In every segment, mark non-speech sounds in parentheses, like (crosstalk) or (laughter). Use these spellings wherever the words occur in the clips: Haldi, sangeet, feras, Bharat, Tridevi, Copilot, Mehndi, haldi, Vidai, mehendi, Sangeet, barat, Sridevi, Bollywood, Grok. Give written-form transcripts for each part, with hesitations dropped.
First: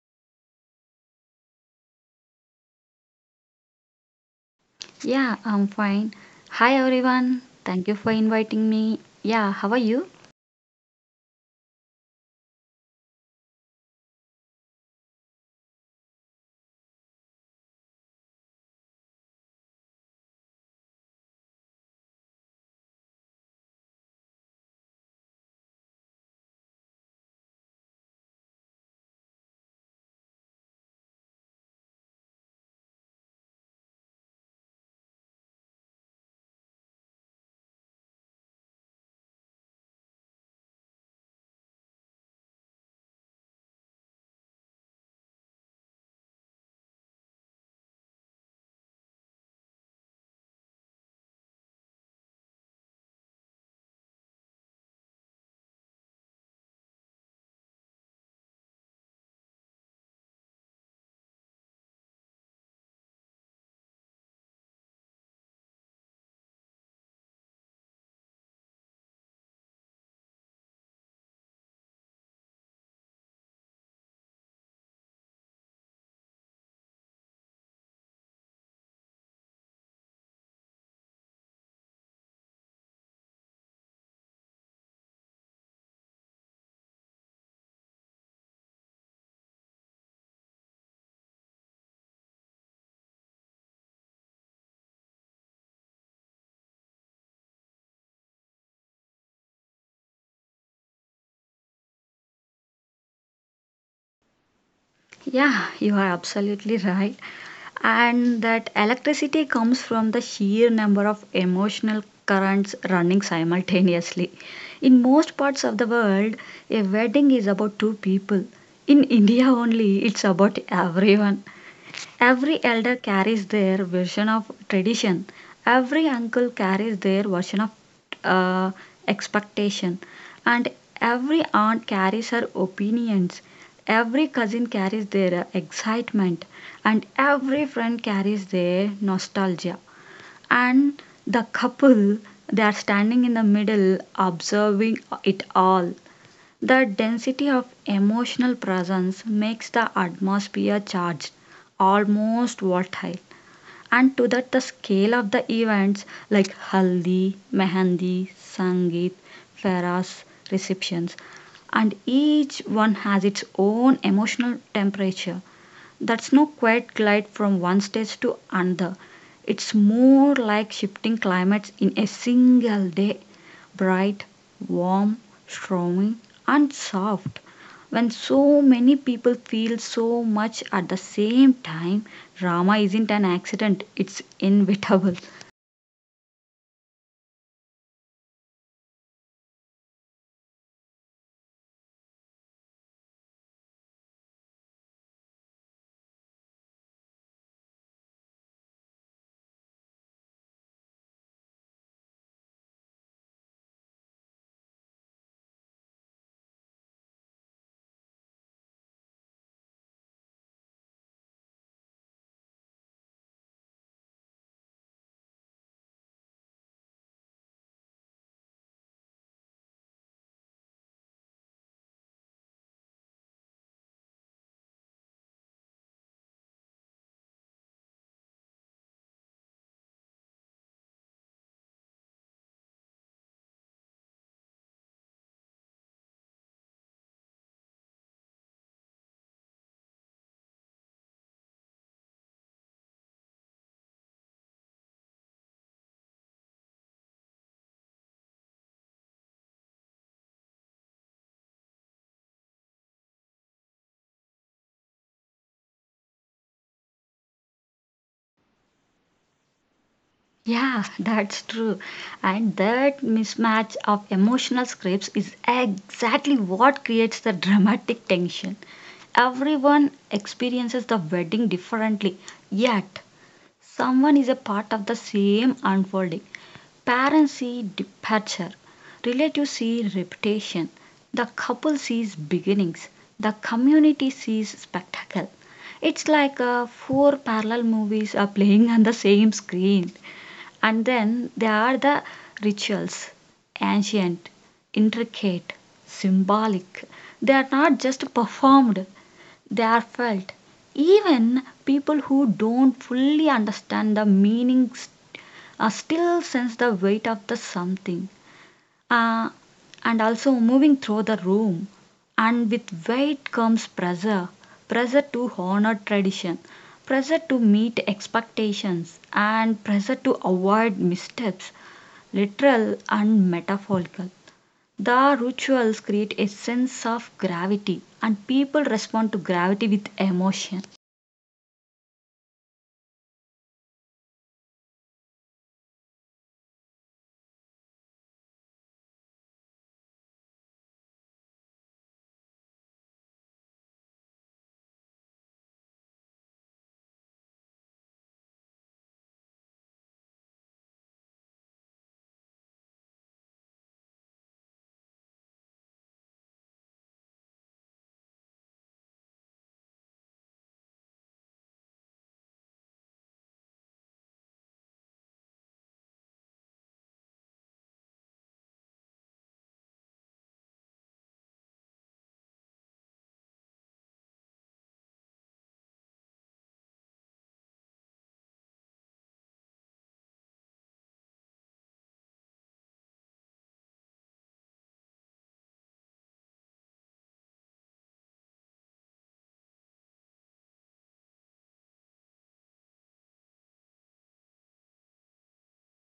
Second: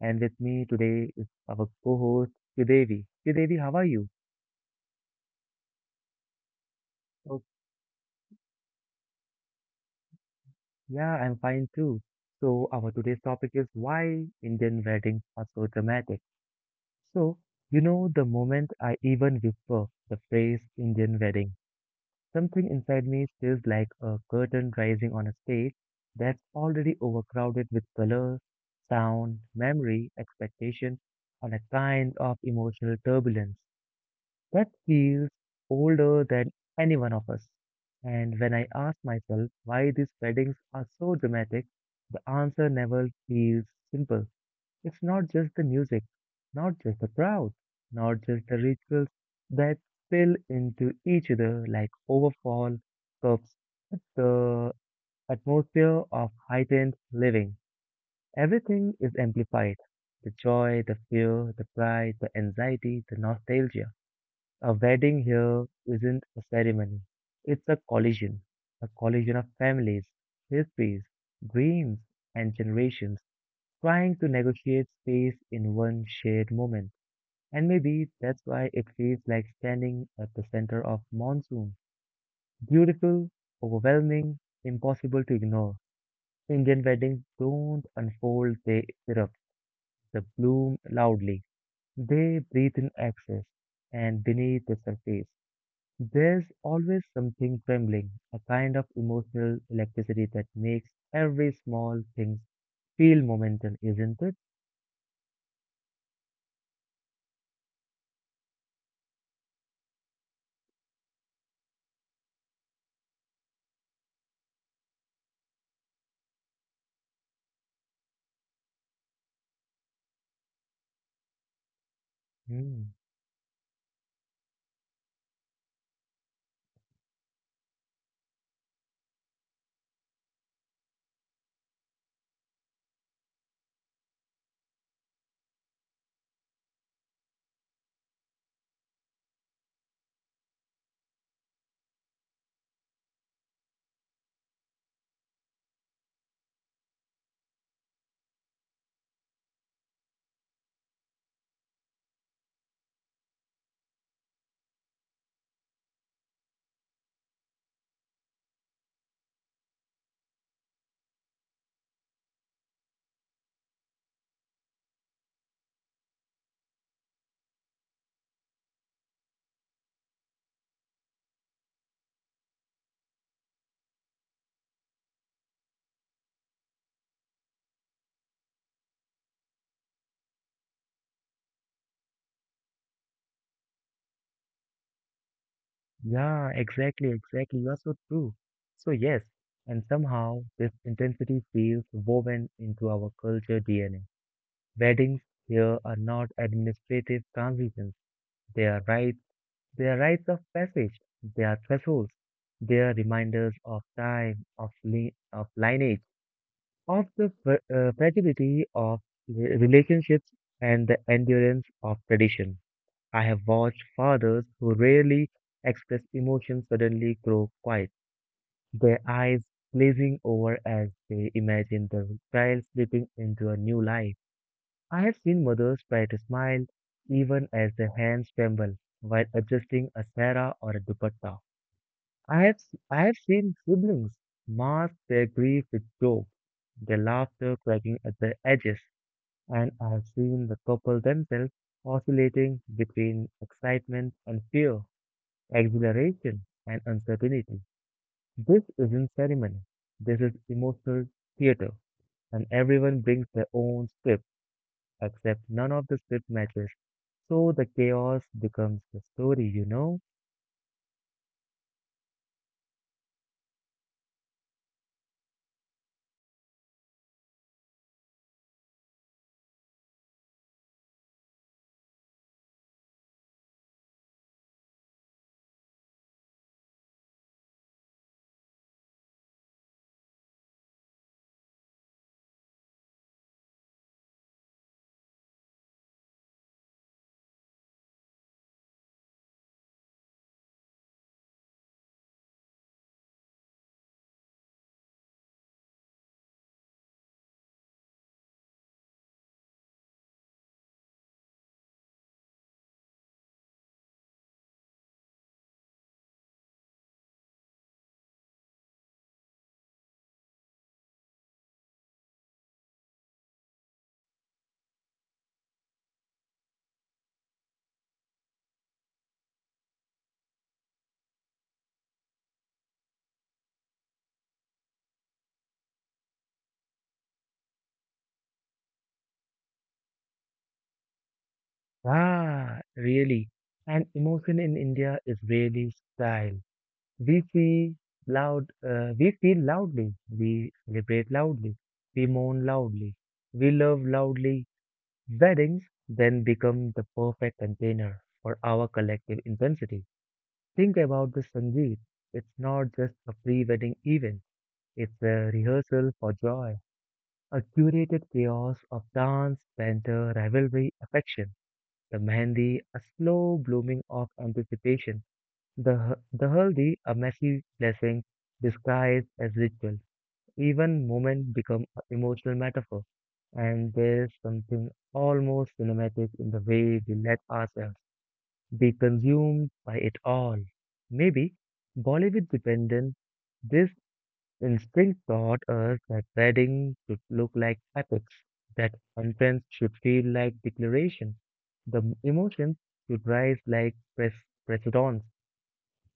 and with me today is our co-host, Tridevi. Tridevi, how are you? Yeah, I'm fine. Hi everyone. Oh, Thank you for inviting me. Yeah, how are you? yeah, I'm fine too. So, our today's topic is why Indian weddings are so dramatic. So, you know, the moment I even whisper the phrase Indian wedding, something inside me feels like a curtain rising on a stage that's already overcrowded with color, sound, memory, expectation, and a kind of emotional turbulence that feels older than any one of us. And when I ask myself why these weddings are so dramatic, the answer never feels simple. It's not just the music, not just the crowd, not just the rituals that spill into each other like overfall cups. It's the atmosphere of heightened living. Everything is amplified. The joy, the fear, the pride, the anxiety, the nostalgia. A wedding here isn't a ceremony. It's a collision. A collision of families, histories, dreams, and generations trying to negotiate space in one shared moment. And maybe that's why it feels like standing at the center of monsoon. Beautiful, overwhelming, impossible to ignore. Indian weddings don't unfold, they erupt, they bloom loudly. They breathe in excess, and beneath the surface, there's always something trembling, a kind of emotional electricity that makes every small thing feel momentum, isn't it? Yeah, you are absolutely right. And that electricity comes from the sheer number of emotional currents running simultaneously. In most parts of the world, a wedding is about two people. In India only, it's about everyone. Every elder Hmm. carries their version of tradition. Every uncle carries their version of uh, expectation. And every aunt carries her opinions. Every cousin carries their excitement. And every friend carries their nostalgia. And the couple, they are standing in the middle, observing it all. The density of emotional presence makes the atmosphere charged, almost volatile, and to that the scale of the events like haldi, mehendi, sangeet, feras, receptions, and each one has its own emotional temperature. That's no quiet glide from one stage to another. It's more like shifting climates in a single day, bright, warm, strong, and soft. When so many people feel so much at the same time, drama isn't an accident, it's inevitable. (laughs) Yeah, exactly, exactly. You are so true. So, yes, and somehow this intensity feels woven into our culture DNA. Weddings here are not administrative transitions. They are rites, they are rites of passage. They are thresholds. They are reminders of time, of lineage, of the fragility of relationships and the endurance of tradition. I have watched fathers who rarely express emotion suddenly grow quiet, their eyes glazing over as they imagine the child slipping into a new life. I have seen mothers try to smile even as their hands tremble while adjusting a sara or a dupatta. I have seen siblings mask their grief with jokes, their laughter cracking at the edges, and I have seen the couple themselves oscillating between excitement and fear, exhilaration, and uncertainty. This isn't ceremony. This is emotional theater, and everyone brings their own script, except none of the script matches. So the chaos becomes the story, you know? Yeah, that's true. And that mismatch of emotional scripts is exactly what creates the dramatic tension. Everyone experiences the wedding differently, yet, someone is a part of the same unfolding. Parents see departure, relatives see reputation, the couple sees beginnings, the community sees spectacle. It's like four parallel movies are playing on the same screen. And then there are the rituals, ancient, intricate, symbolic. They are not just performed, they are felt. Even people who don't fully understand the meanings still sense the weight of the something uh, and also moving through the room, and with weight comes pressure, pressure to honor tradition, pressure to meet expectations, and pressure to avoid missteps, literal and metaphorical. The rituals create a sense of gravity, and people respond to gravity with emotion. Ah, really. And emotion in India is really style. We see we feel loudly, we celebrate loudly, we mourn loudly, we love loudly. Weddings then become the perfect container for our collective intensity. Think about this, Sanjeev. It's not just a pre wedding event, it's a rehearsal for joy, a curated chaos of dance, banter, rivalry, affection. The mehndi, a slow blooming of anticipation. The haldi, a messy blessing disguised as ritual. Even moments become a emotional metaphor, and there's something almost cinematic in the way we let ourselves be consumed by it all. Maybe Bollywood dependent, this instinct taught us that weddings should look like epics, that entrance should feel like declaration, the emotions should rise like precedents.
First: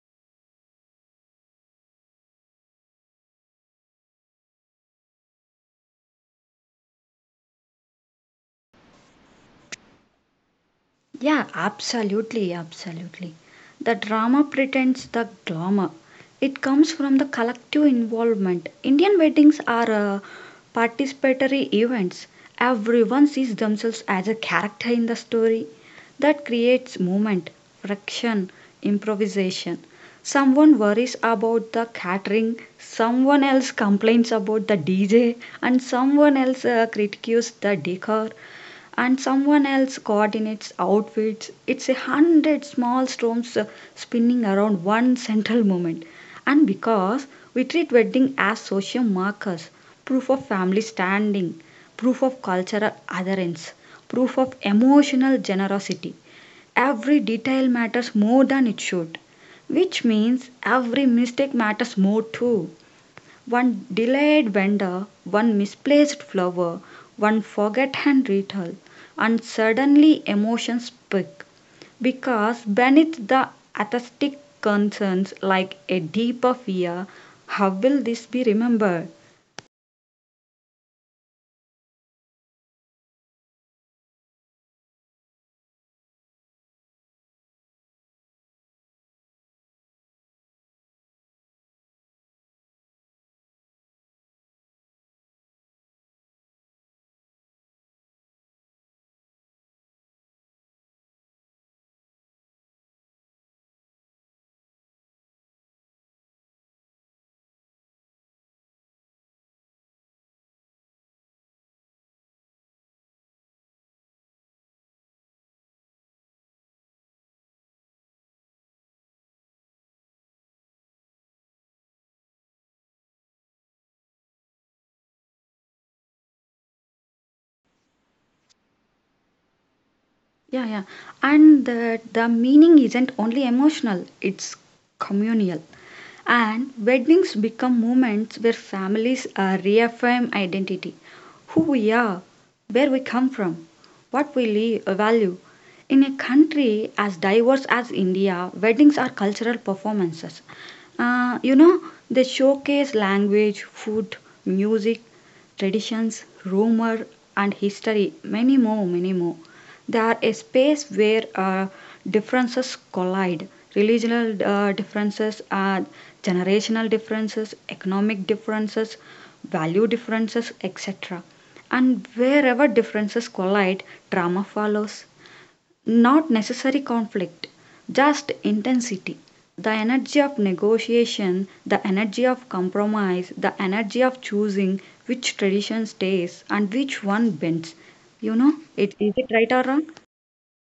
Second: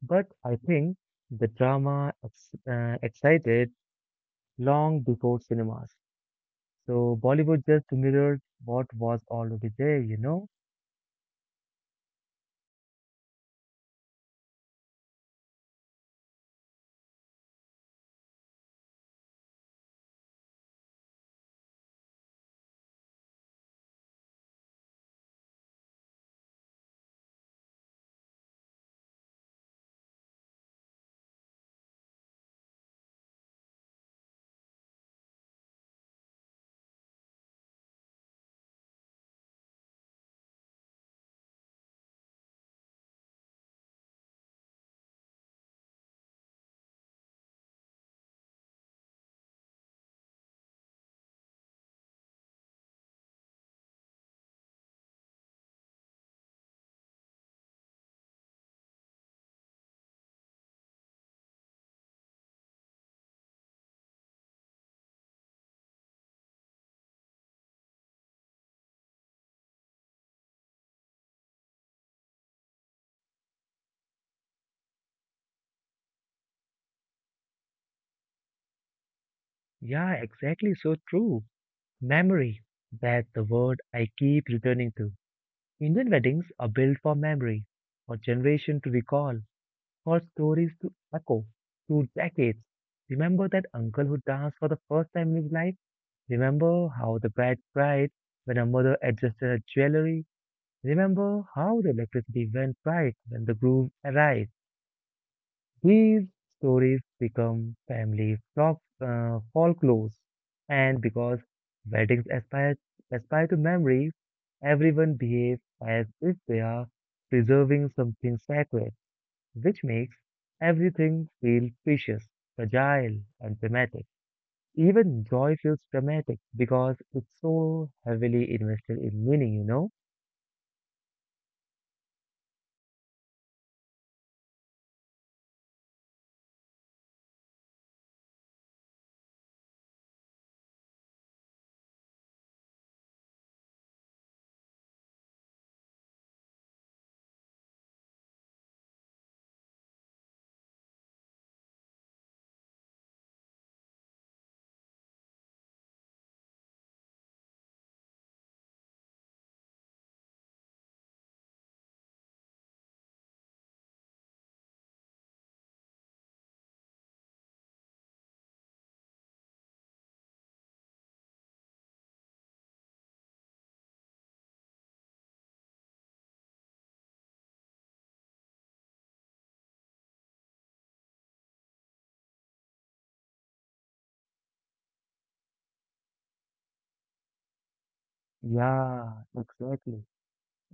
But I think the drama excited long before cinemas. So Bollywood just mirrored what was already there, you know? Yeah, absolutely, absolutely. The drama pretends the glamour. It comes from the collective involvement. Indian weddings are participatory events. Everyone sees themselves as a character in the story. That creates movement, friction, improvisation. Someone worries about the catering, someone else complains about the DJ, and someone else critiques the decor, and someone else coordinates outfits. It's a hundred small storms spinning around one central moment. And because we treat wedding as social markers, proof of family standing, proof of cultural adherence, proof of emotional generosity, every detail matters more than it should. Which means every mistake matters more too. One delayed vendor, one misplaced flower, one forgotten ritual, and suddenly emotions peak because beneath the aesthetic concerns like a deeper fear, how will this be remembered? Yeah, exactly. So true. Memory. That's the word I keep returning to. Indian weddings are built for memory, for generation to recall, for stories to echo through decades. Remember that uncle who danced for the first time in his life? Remember how the bride cried when her mother adjusted her jewelry? Remember how the electricity went bright when the groom arrived? These stories become folklores, and because weddings aspire, aspire to memory, everyone behaves as if they are preserving something sacred, which makes everything feel precious, fragile, and dramatic. Even joy feels dramatic because it's so heavily invested in meaning, you know? Yeah, yeah. And the meaning isn't only emotional, it's communal. And weddings become moments where families reaffirm identity, who we are, where we come from, what we value. In a country as diverse as India, weddings are cultural performances. You know, they showcase language, food, music, traditions, rumor, and history, many more, many more. They are a space where differences collide. Regional differences, generational differences, economic differences, value differences, etc. And wherever differences collide, drama follows. Not necessary conflict, just intensity. The energy of negotiation, the energy of compromise, the energy of choosing which tradition stays and which one bends. You know, it, is Yeah, it right or wrong? exactly.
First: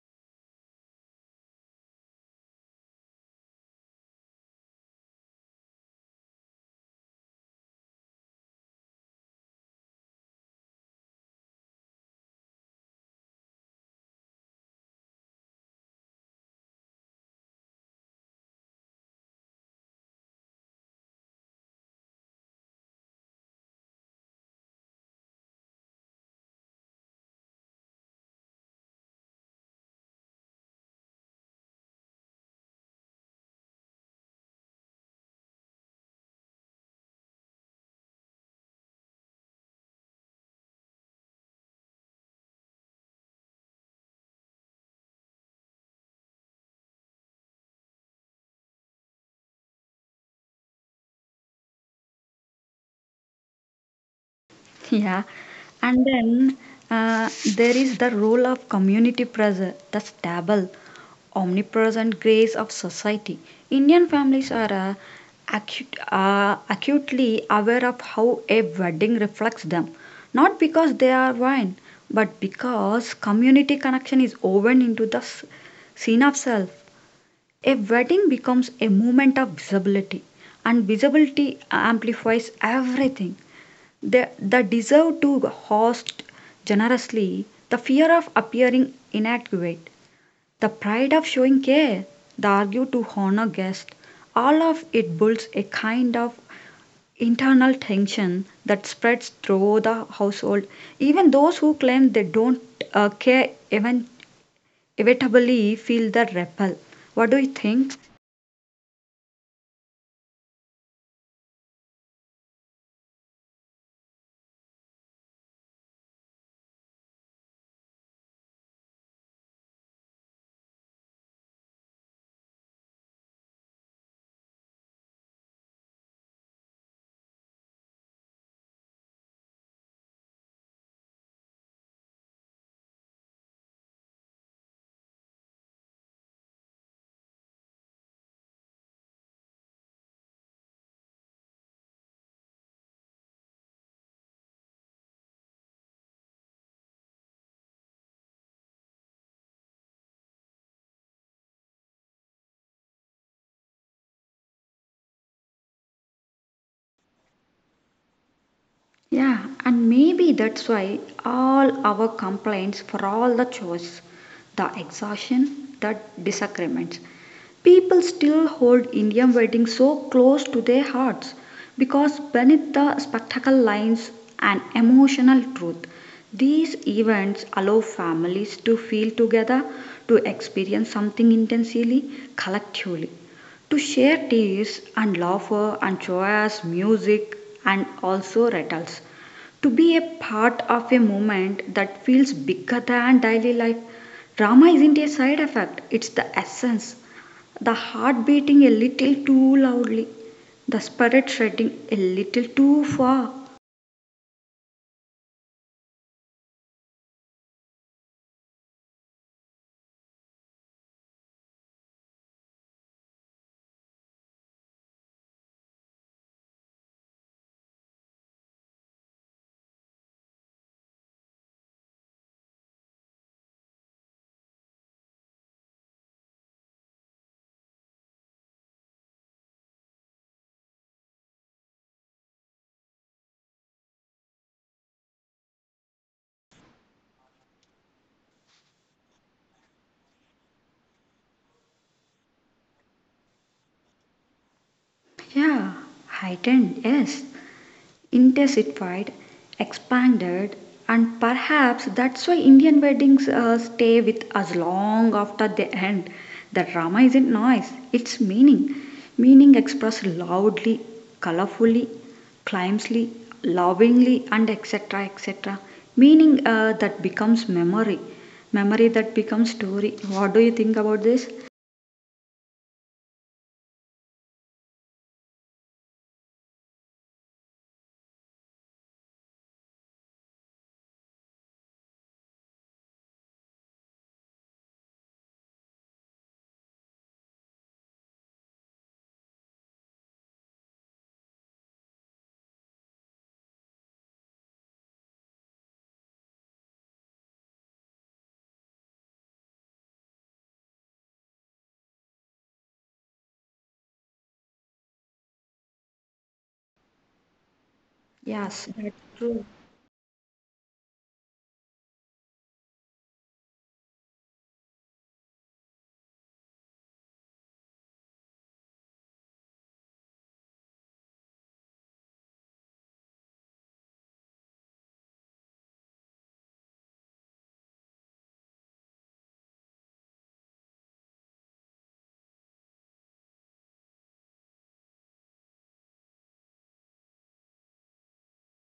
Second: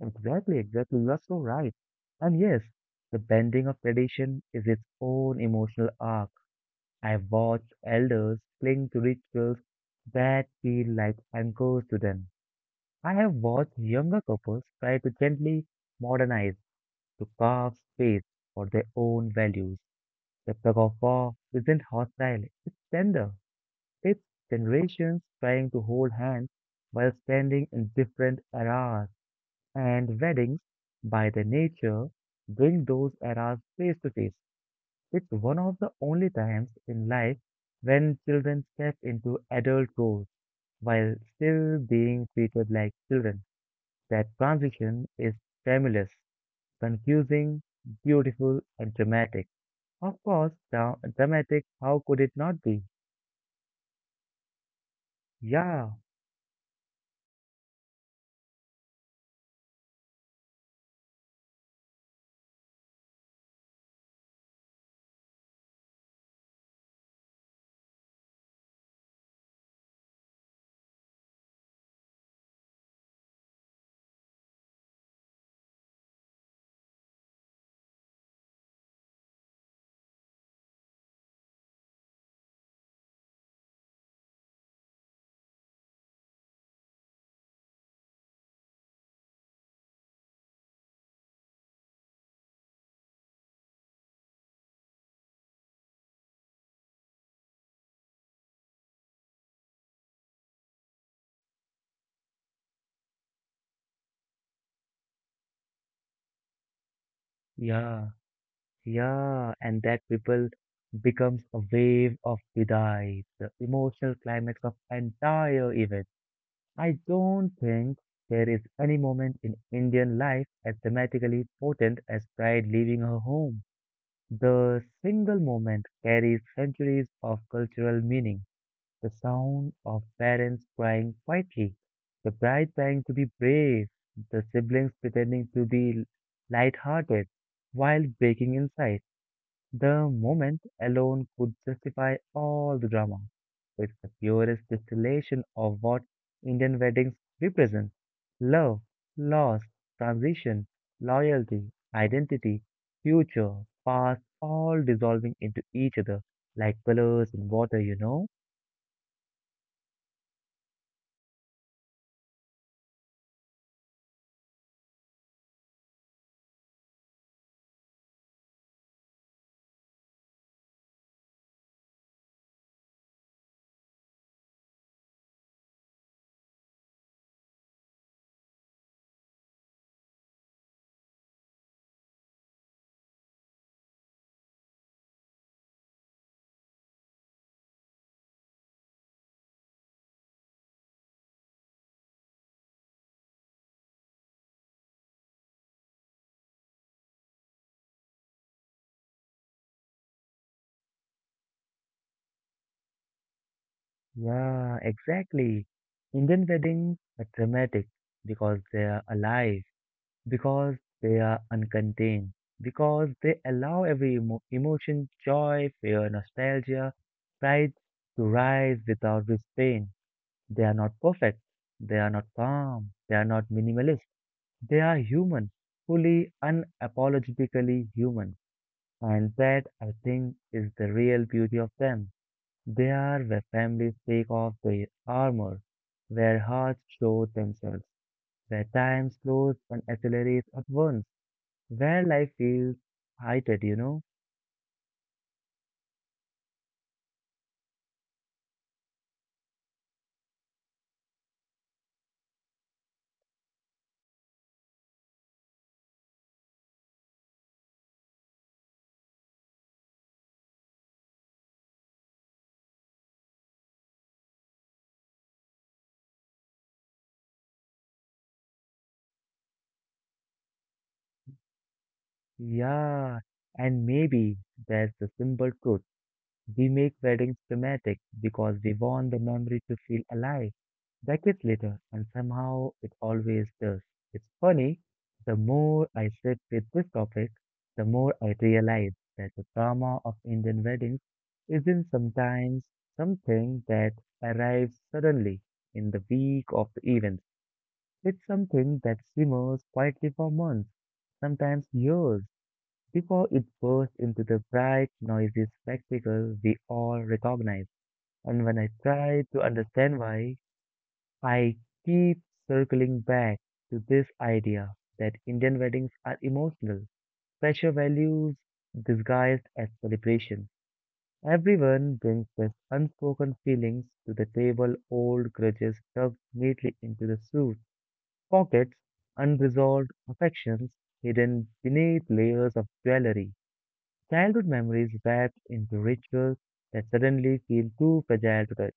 Exactly, exactly. You are so right. And yes, the bending of tradition is its own emotional arc. I've watched elders cling to rituals that feel like anchors to them. I have watched younger couples try to gently modernize, to carve space for their own values. The tug of war isn't hostile, it's tender. It's generations trying to hold hands while standing in different eras. And weddings, by their nature, bring those eras face to face. It's one of the only times in life when children step into adult roles while still being treated like children. That transition is timeless, confusing, beautiful, and dramatic. Of course, dramatic, how could it not be? (laughs) Yeah, Yeah, and then uh, there is the role of community pressure, the stable, omnipresent grace of society. Indian families are acutely aware of how a wedding reflects them, not because they are one, but because community connection is woven into the scene of self. A wedding becomes a moment of visibility, and visibility amplifies everything. They deserve to host generously the fear of appearing inadequate, the pride of showing care, the argue to honor guests. All of it builds a kind of internal tension that spreads through the household. Even those who claim they don't care even inevitably feel the repel. What do you think? yeah. Yeah, and that people becomes a wave of Vidai, the emotional climax of entire event. I don't think there is any moment in Indian life as dramatically potent as bride leaving her home. The single moment carries centuries of cultural meaning. The sound of parents crying quietly, the bride trying to be brave, the siblings pretending to be light-hearted while breaking inside, the moment alone could justify all the drama. It's the purest distillation of what Indian weddings represent: love, loss, transition, loyalty, identity, future, past, all dissolving into each other like colors in water, you know? Yeah, and maybe that's why all our complaints for all the chores, the exhaustion, the disagreements. People still hold Indian weddings so close to their hearts because beneath the spectacle lines an emotional truth. These events allow families to feel together, to experience something intensely, collectively, to share teas and laughter and joyous music and also rattles. To be a part of a movement that feels bigger than daily life. Drama isn't a side effect, it's the essence. The heart beating a little too loudly, the spirit shredding a little too far. Yeah, exactly. Indian weddings are dramatic because they are alive, because they are uncontained, because they allow every emotion, joy, fear, nostalgia, pride to rise without restraint. They are not perfect, they are not calm, they are not minimalist, they are human, fully unapologetically human. And that, I think, is the real beauty of them. They are where families take off their armor, where hearts show themselves, where time slows and accelerates at once, where life feels heightened, you know? Yeah, heightened, yes. Intensified, expanded, and perhaps that's why Indian weddings stay with us long after they end. The drama isn't noise, it's meaning. Meaning expressed loudly, colorfully, climbsly, lovingly, and etc. etc. Meaning that becomes memory. Memory that becomes story. What do you think about this? Yeah, and maybe that's the simple truth. We make weddings dramatic because we want the memory to feel alive decades later, and somehow it always does. It's funny, the more I sit with this topic, the more I realize that the drama of Indian weddings isn't sometimes something that arrives suddenly in the week of the event. It's something that simmers quietly for months, sometimes years, before it bursts into the bright, noisy spectacle we all recognize. And when Yes, I that's try true. to understand why, I keep circling back to this idea that Indian weddings are emotional, pressure values disguised as celebration. Everyone brings their unspoken feelings to the table, old grudges tucked neatly into the suit pockets, unresolved affections hidden beneath layers of jewelry, childhood memories wrapped into rituals that suddenly feel too fragile to touch.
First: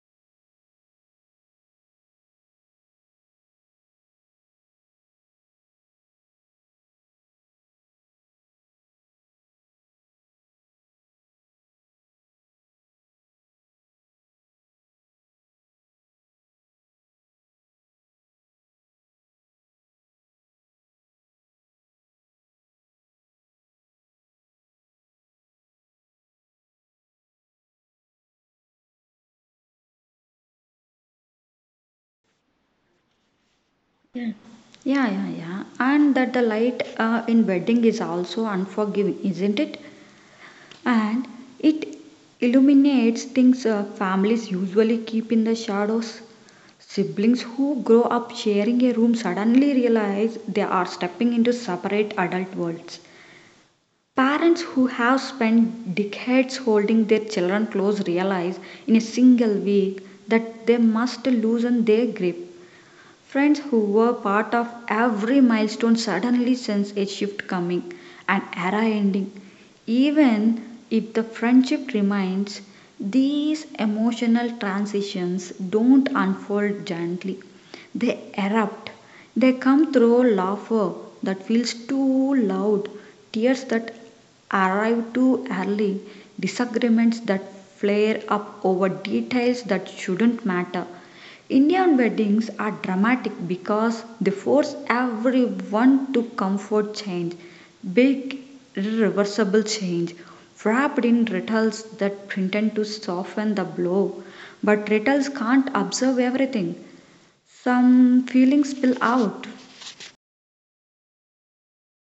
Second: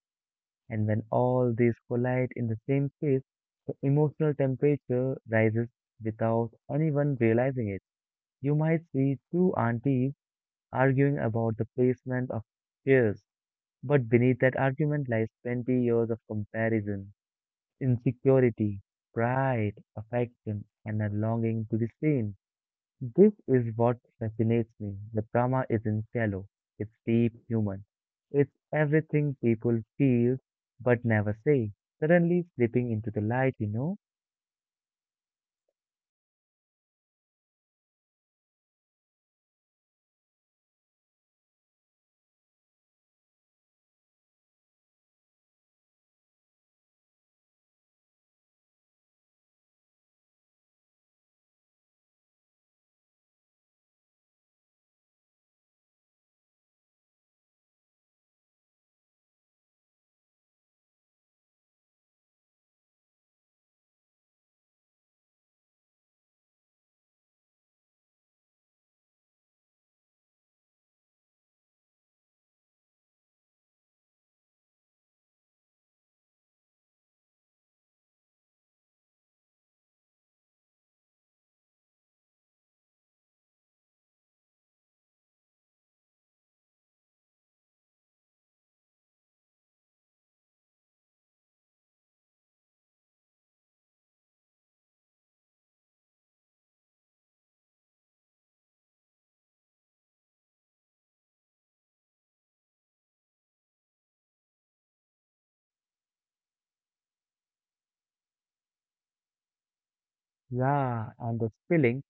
And when all these collide in the same space, the emotional temperature rises without anyone realizing it. You might see two aunties arguing about the placement of chairs, but beneath that argument lies 20 years of comparison, insecurity, pride, affection, and a longing to be seen. This is what fascinates me. The drama isn't shallow, it's deep human. It's everything people feel but never say, suddenly slipping into the light, you know? Yeah, yeah, yeah. And that the light in wedding is also unforgiving, isn't it? And it illuminates things families usually keep in the shadows. Siblings who grow up sharing a room suddenly realize they are stepping into separate adult worlds. Parents who have spent decades holding their children close realize in a single week that they must loosen their grip. Friends who were part of every milestone suddenly sense a shift coming, an era ending. Even if the friendship remains, these emotional transitions don't unfold gently. They erupt. They come through laughter that feels too loud, tears that arrive too early, disagreements that flare up over details that shouldn't matter. Indian weddings are dramatic because they force everyone to comfort change, big, irreversible change, wrapped in rituals that pretend to soften the blow. But rituals can't absorb everything. Some feelings spill out. Yeah, and the spilling,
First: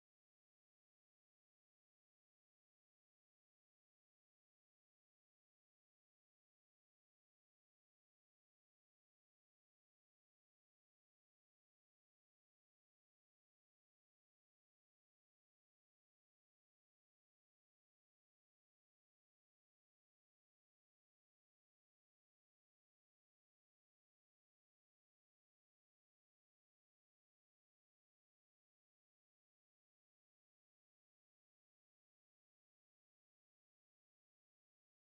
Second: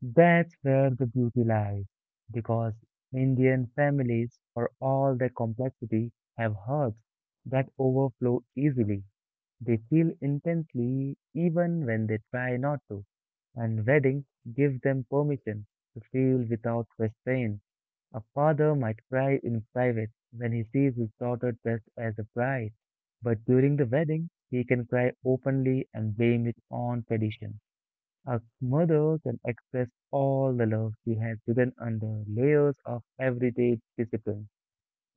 that's where the beauty lies. Because Indian families, for all their complexity, have hearts that overflow easily. They feel intensely even when they try not to, and weddings give them permission to feel without restraint. A father might cry in private when he sees his daughter dressed as a bride, but during the wedding, he can cry openly and blame it on tradition. A mother can express all the love she has hidden under layers of everyday discipline.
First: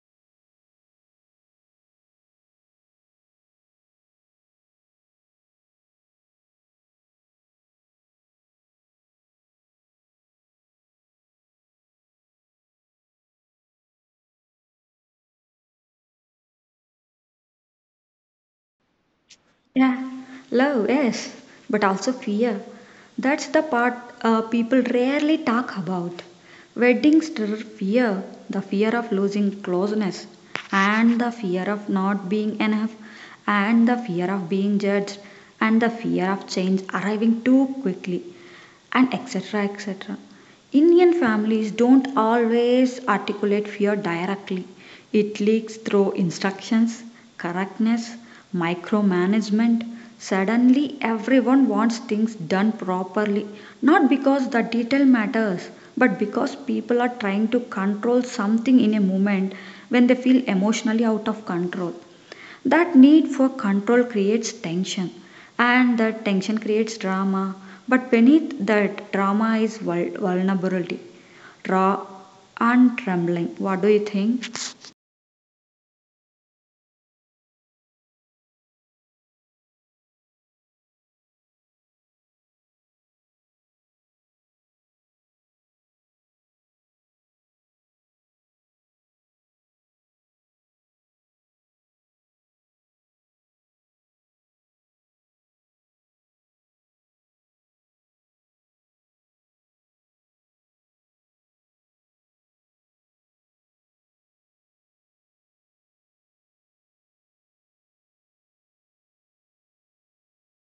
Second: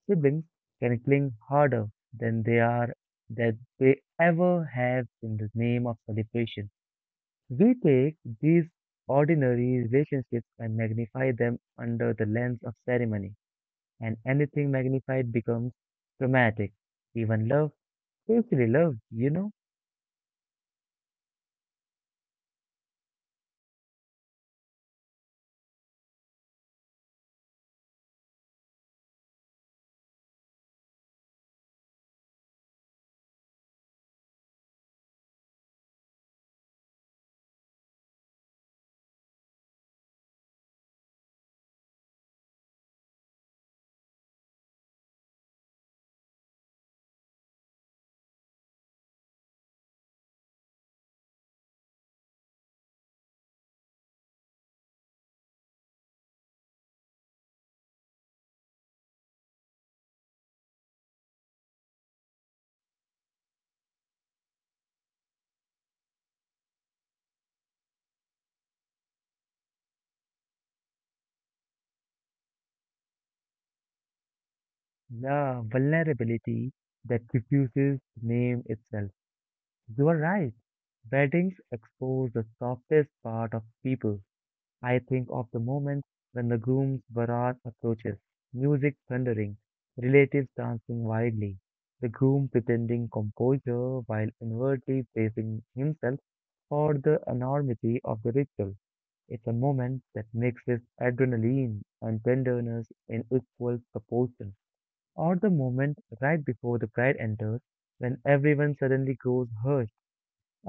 Siblings can cling harder than they are that they ever have in the name of celebration. We take these ordinary relationships and magnify them under the lens of ceremony, and anything magnified becomes dramatic. Even love, especially love, you know, Yeah, love, yes, but also fear. That's the part people rarely talk about. Weddings stir fear, the fear of losing closeness, and the fear of not being enough, and the fear of being judged, and the fear of change arriving too quickly, and etc. etc. Indian families don't always articulate fear directly. It leaks through instructions, correctness, micromanagement. Suddenly, everyone wants things done properly, not because the detail matters, but because people are trying to control something in a moment when they feel emotionally out of control. That need for control creates tension, and that tension creates drama. But beneath that drama is vulnerability, raw and trembling. What do you think? the vulnerability that diffuses name itself. You are right. Weddings expose the softest part of people. I think of the moment when the groom's barat approaches, music thundering, relatives dancing wildly, the groom pretending composure while inwardly bracing himself for the enormity of the ritual. It's a moment that mixes adrenaline and tenderness in equal proportion. Or the moment right before the bride enters, when everyone suddenly grows hush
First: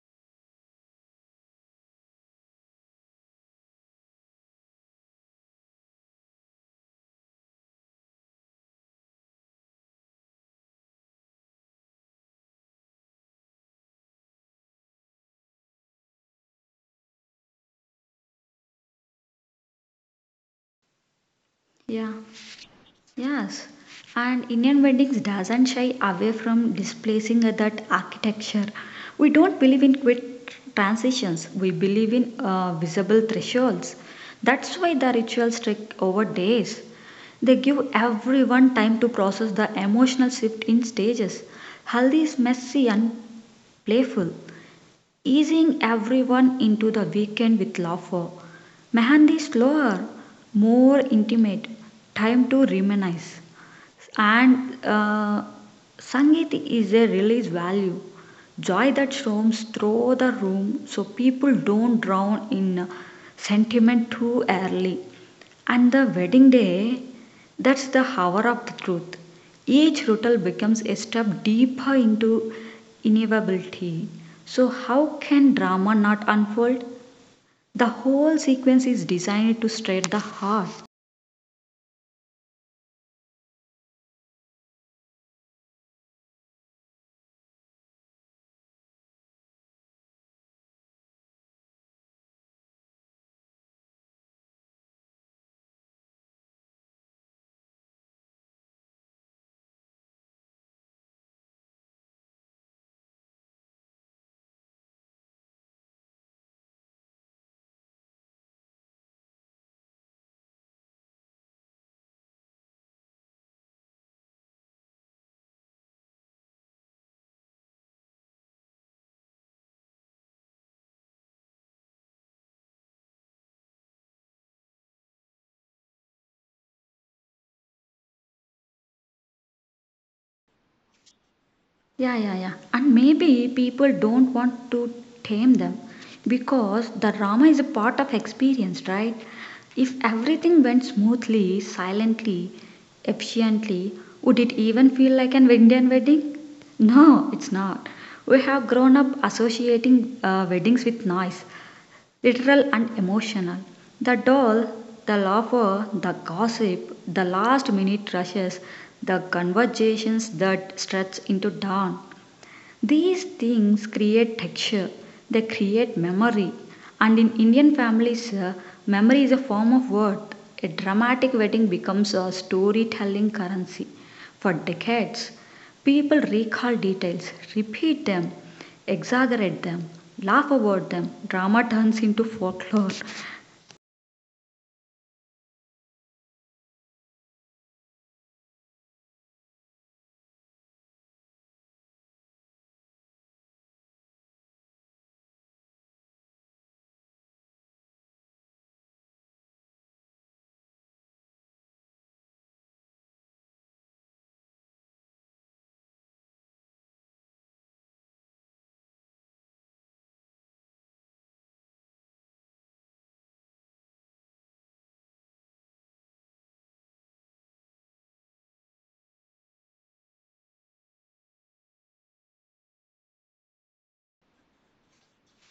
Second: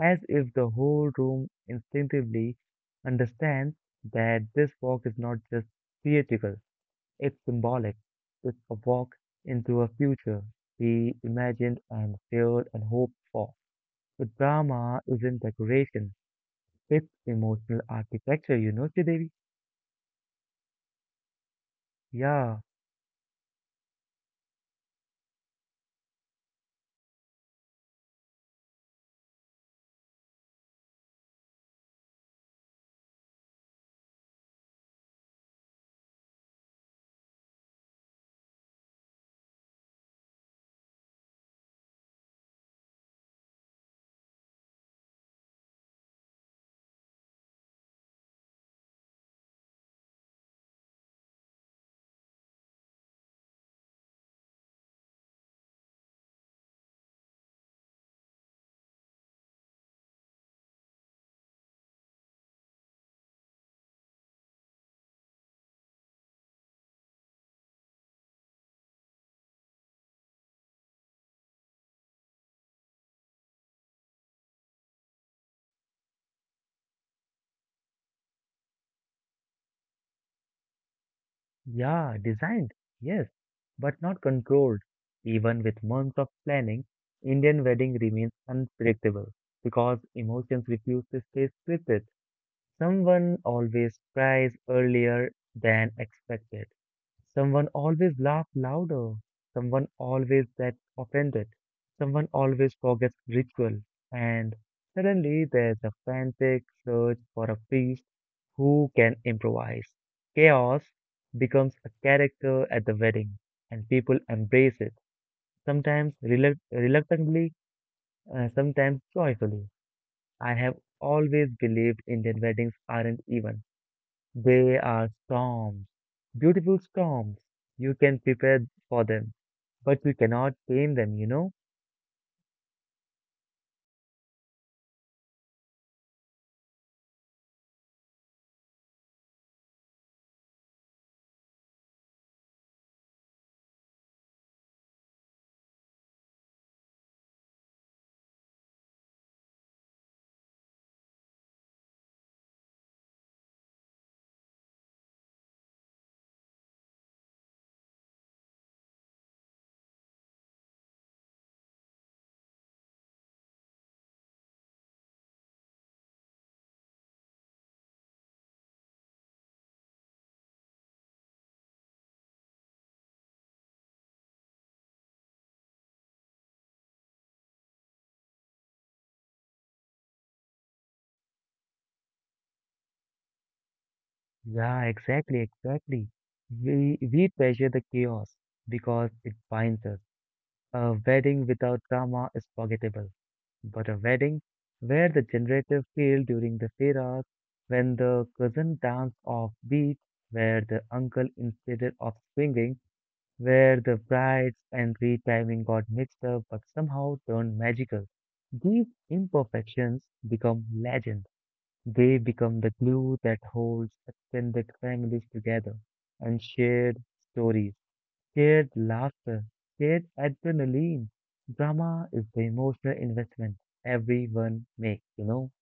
as if the whole room instinctively understands that this walk is not just theatrical, it's symbolic. It's a walk into a future we imagined and feared and hoped for. The drama isn't decoration, it's emotional architecture, you know, Devi. Yeah. Yeah, Yes, and Indian weddings doesn't shy away from displacing that architecture. We don't believe in quick transitions. We believe in visible thresholds. That's why the rituals take over days. They give everyone time to process the emotional shift in stages. Haldi is messy and playful, easing everyone into the weekend with laughter. Mehandi is slower, more intimate, time to reminisce. And Sangeet is a release value, joy that storms through the room so people don't drown in sentiment too early. And the wedding day, that's the hour of the truth. Each ritual becomes a step deeper into inevitability. So, how can drama not unfold? The whole sequence is designed to stir the heart. yeah, designed, yes, but not controlled. Even with months of planning, Indian wedding remains unpredictable because emotions refuse to stay scripted. Someone always cries earlier than expected. Someone always laughs louder. Someone always gets offended. Someone always forgets ritual. And suddenly there's a frantic search for a priest who can improvise. Chaos becomes a character at the wedding, and people embrace it, sometimes reluctantly, sometimes joyfully. I have always believed Indian weddings aren't even. They are storms, beautiful storms. You can prepare for them, but you cannot tame them, you know? Yeah, yeah, yeah. And maybe people don't want to tame them because the drama is a part of experience, right? If everything went smoothly, silently, efficiently, would it even feel like an Indian wedding? No, it's not. We have grown up associating weddings with noise, literal and emotional. The doll, the laughter, the gossip, the last minute rushes, the conversations that stretch into dawn. These things create texture, they create memory. And in Indian families, memory is a form of worth. A dramatic wedding becomes a storytelling currency. For decades, people recall details, repeat them, exaggerate them, laugh about them. Drama turns into folklore. Yeah, exactly, exactly. We treasure the chaos because it binds us. A wedding without drama is forgettable, but a wedding where the generator failed during the feras, when the cousin danced off beat, where the uncle instead of swinging where the brides and retiming got mixed up but somehow turned magical. These imperfections become legends. They become the glue that holds extended families together and shared stories, shared laughter, shared adrenaline. Drama is the emotional investment everyone makes, you know?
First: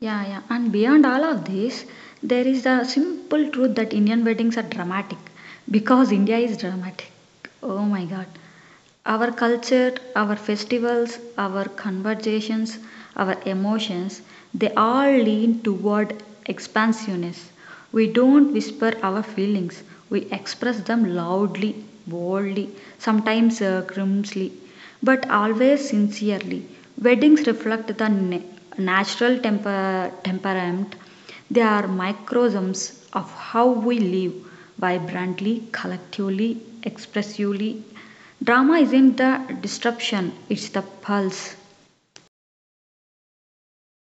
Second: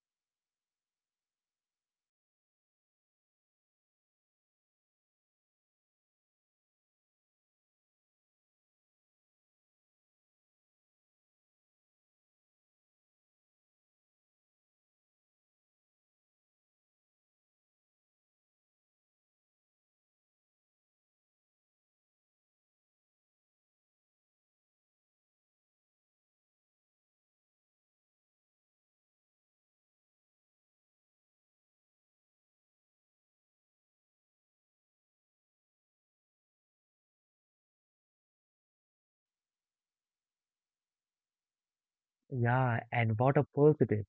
Yeah, yeah. And beyond all of this, there is the simple truth that Indian weddings are dramatic because India is dramatic. Oh my god. Our culture, our festivals, our conversations, our emotions, they all lean toward expansiveness. We don't whisper our feelings, we express them loudly, boldly, sometimes grimly, but always sincerely. Weddings reflect the natural temperament, they are microcosms of how we live vibrantly, collectively, expressively. Drama isn't the disruption, it's the pulse. Yeah, and what a positive.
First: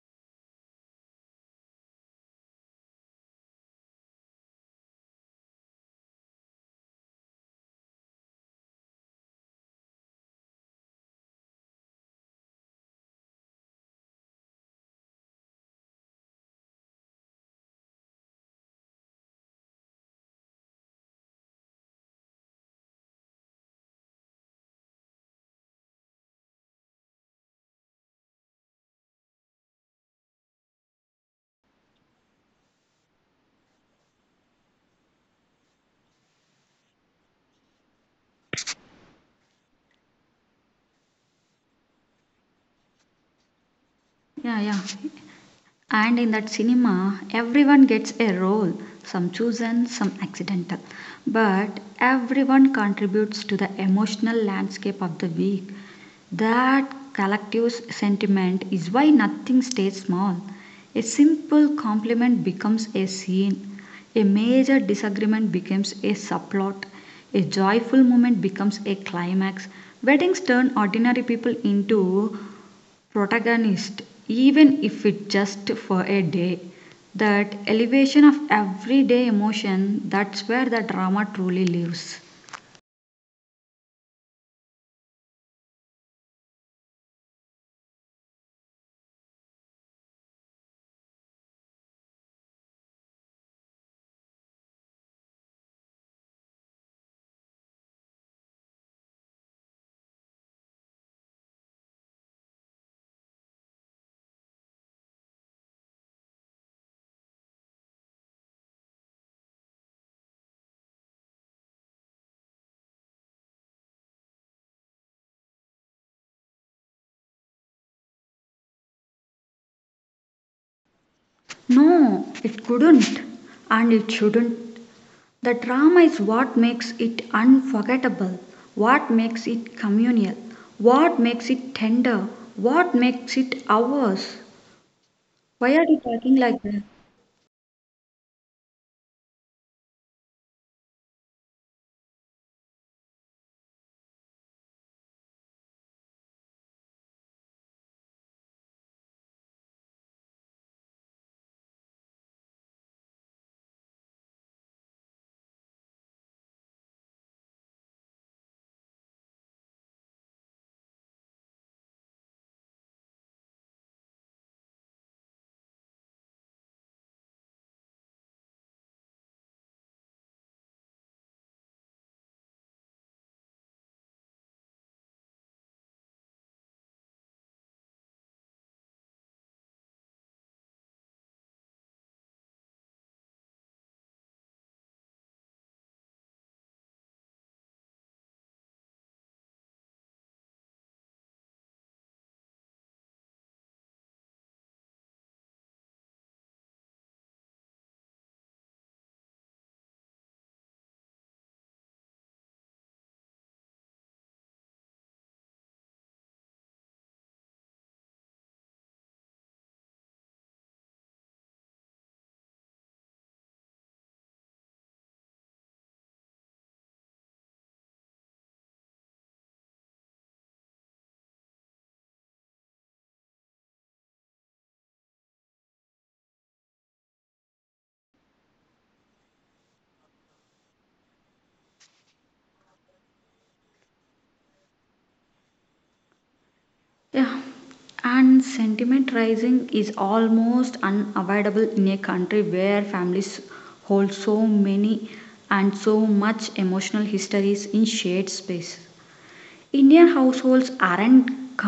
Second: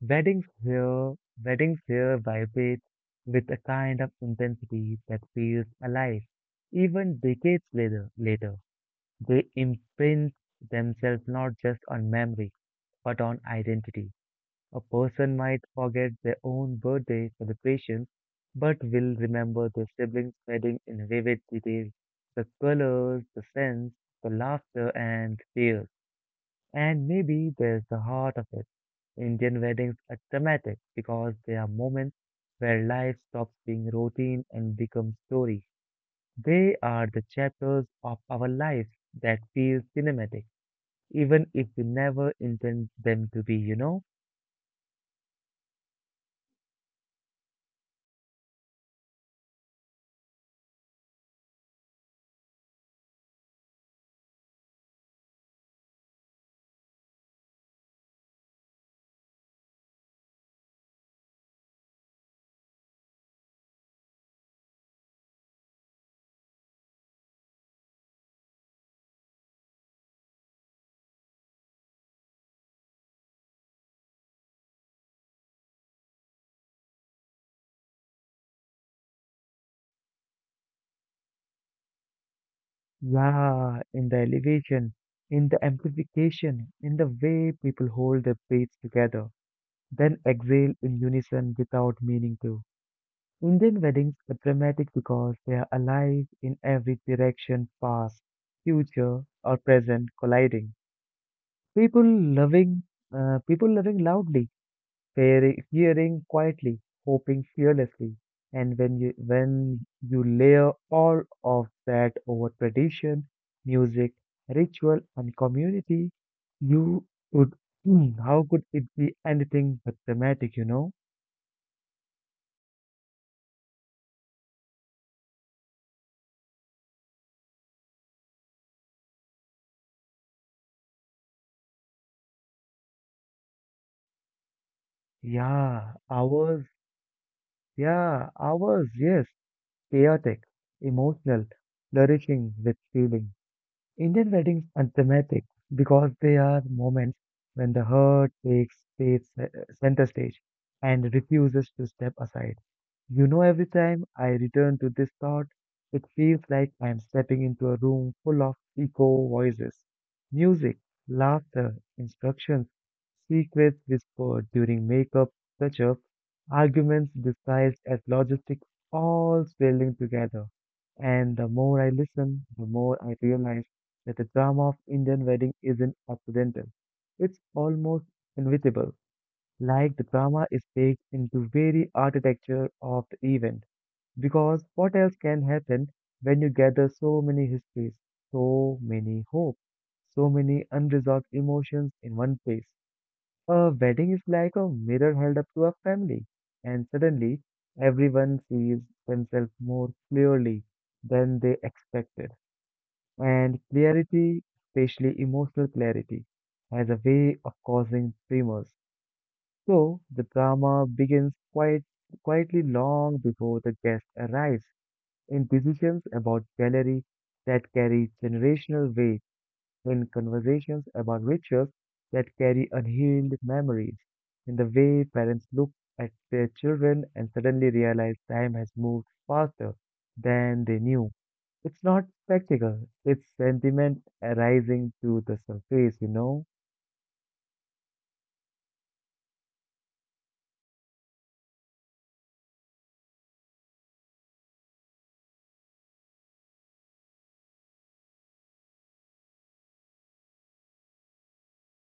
Weddings here, weddings here vibrate with a kind of intensity that feels alive. Even decades later, later, they imprint themselves not just on memory, but on identity. A person might forget their own birthday celebrations, but will remember their siblings' wedding in vivid detail. The colors, the scents, the laughter and tears, and maybe there's the heart of it. Indian weddings are dramatic because they are moments where life stops being routine and becomes story. They are the chapters of our lives that feel cinematic, even if we never intend them to be, you know? Yeah, yeah. And in that cinema, everyone gets a role, some chosen, some accidental. But everyone contributes to the emotional landscape of the week. That collective sentiment is why nothing stays small. A simple compliment becomes a scene, a major disagreement becomes a subplot, a joyful moment becomes a climax. Weddings turn ordinary people into protagonists, even if it's just for a day. That elevation of everyday emotion, that's where the drama truly lives. Yeah, in the elevation, in the amplification, in the way people hold their breaths together, then exhale in unison without meaning to. Indian weddings are dramatic because they are alive in every direction, past, future, or present colliding. People loving, people loving loudly, fearing, fearing quietly, hoping fearlessly. And when you layer all of that over tradition, music, ritual, and community, you would (clears throat) Hmm, how could it be anything but dramatic? You know? No, it couldn't, and it shouldn't. The drama is what makes it unforgettable, what makes it communal, what makes it tender, what makes it ours. Why are Yeah, you talking ours. like that? Yeah, ours. Yes. Chaotic, emotional, flourishing with feeling. Indian weddings are dramatic because they are moments when the heart takes stage, center stage and refuses to step aside. You know, every time I return to this thought, it feels like I'm stepping into a room full of echo voices, music, laughter, instructions, secrets whispered during makeup, touch-ups, arguments disguised as logistics, all swirling together. And the more I listen, the more I realize that the drama of Indian wedding isn't accidental. It's almost inevitable, like the drama is baked into very architecture of the event. Because what else can happen when you gather so many histories, so many hopes, so many unresolved emotions in one place? A wedding is like a mirror held up to a family, and suddenly everyone sees themselves more clearly than they expected. And clarity, especially emotional clarity, has a way of causing tremors, so the drama begins quite quietly long before the guest arrives, in decisions about gallery that carry generational weight, in conversations about rituals that carry unhealed memories, in the way parents look at their children and suddenly realize time has moved faster than they knew. It's not spectacle, it's sentiment arising to the surface, you know? Yeah. And sentiment rising is almost unavoidable in a country where families hold so many and so much emotional histories in shared space. Indian households aren't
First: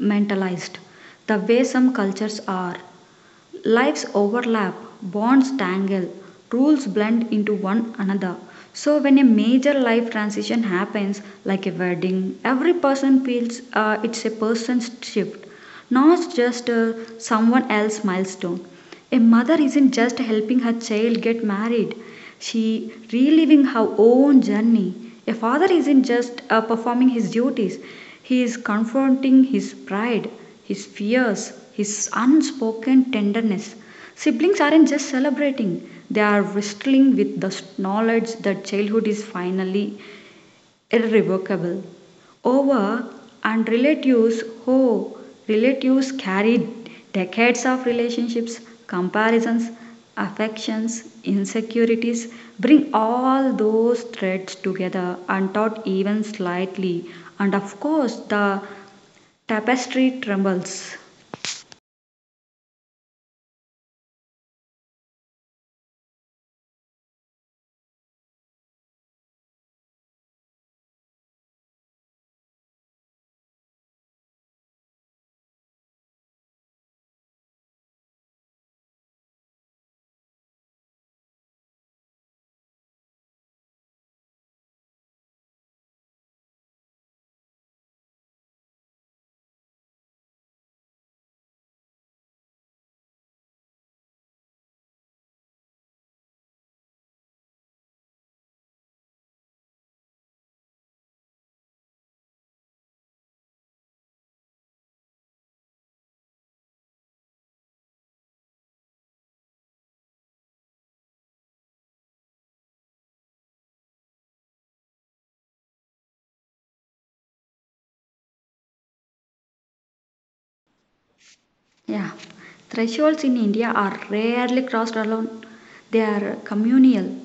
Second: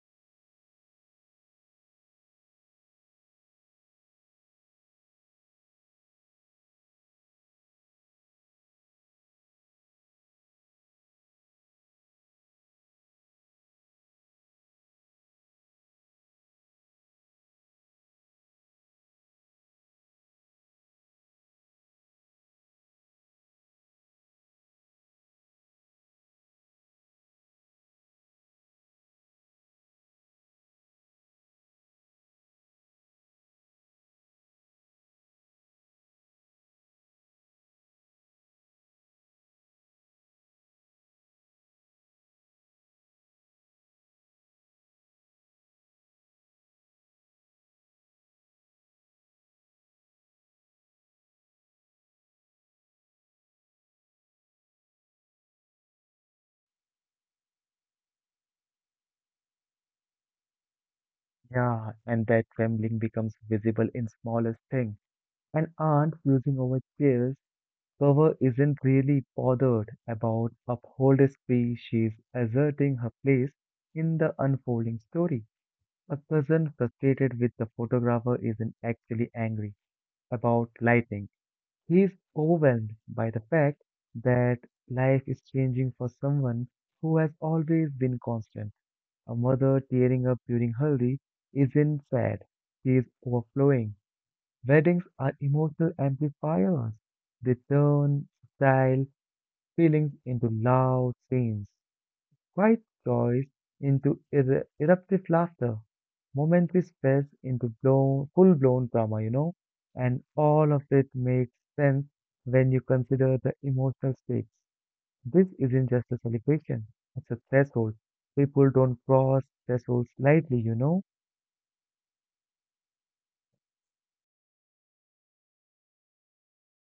compartmentalized the way some cultures are. Lives overlap, bonds tangle, rules blend into one another. So, when a major life transition happens, like a wedding, every person feels it's a person's shift, not just someone else's milestone. A mother isn't just helping her child get married, she reliving her own journey. A father isn't just performing his duties, he is confronting his pride, his fears, his unspoken tenderness. Siblings aren't just celebrating, they are wrestling with the knowledge that childhood is finally irrevocable. Over and relatives, oh, relatives carry decades of relationships, comparisons, affections, insecurities. Bring all those threads together and not even slightly, and of course, the tapestry trembles. Yeah, and that trembling becomes visible in smallest things and aren't using over chairs. Cover isn't really bothered about uphold spree. She's asserting her place in the unfolding story. A cousin frustrated with the photographer isn't actually angry about lighting. He's overwhelmed by the fact that life is changing for someone who has always been constant. A mother tearing up during Haldi isn't sad. She is overflowing. Weddings are emotional amplifiers. They turn style feelings into loud scenes, quiet joys into eruptive laughter, momentary stress into full-blown drama, you know, and all of it makes sense when you consider the emotional stakes. This isn't just a celebration, it's a threshold. People don't cross thresholds lightly, you know. Yeah, thresholds in India are rarely crossed alone. They are communal,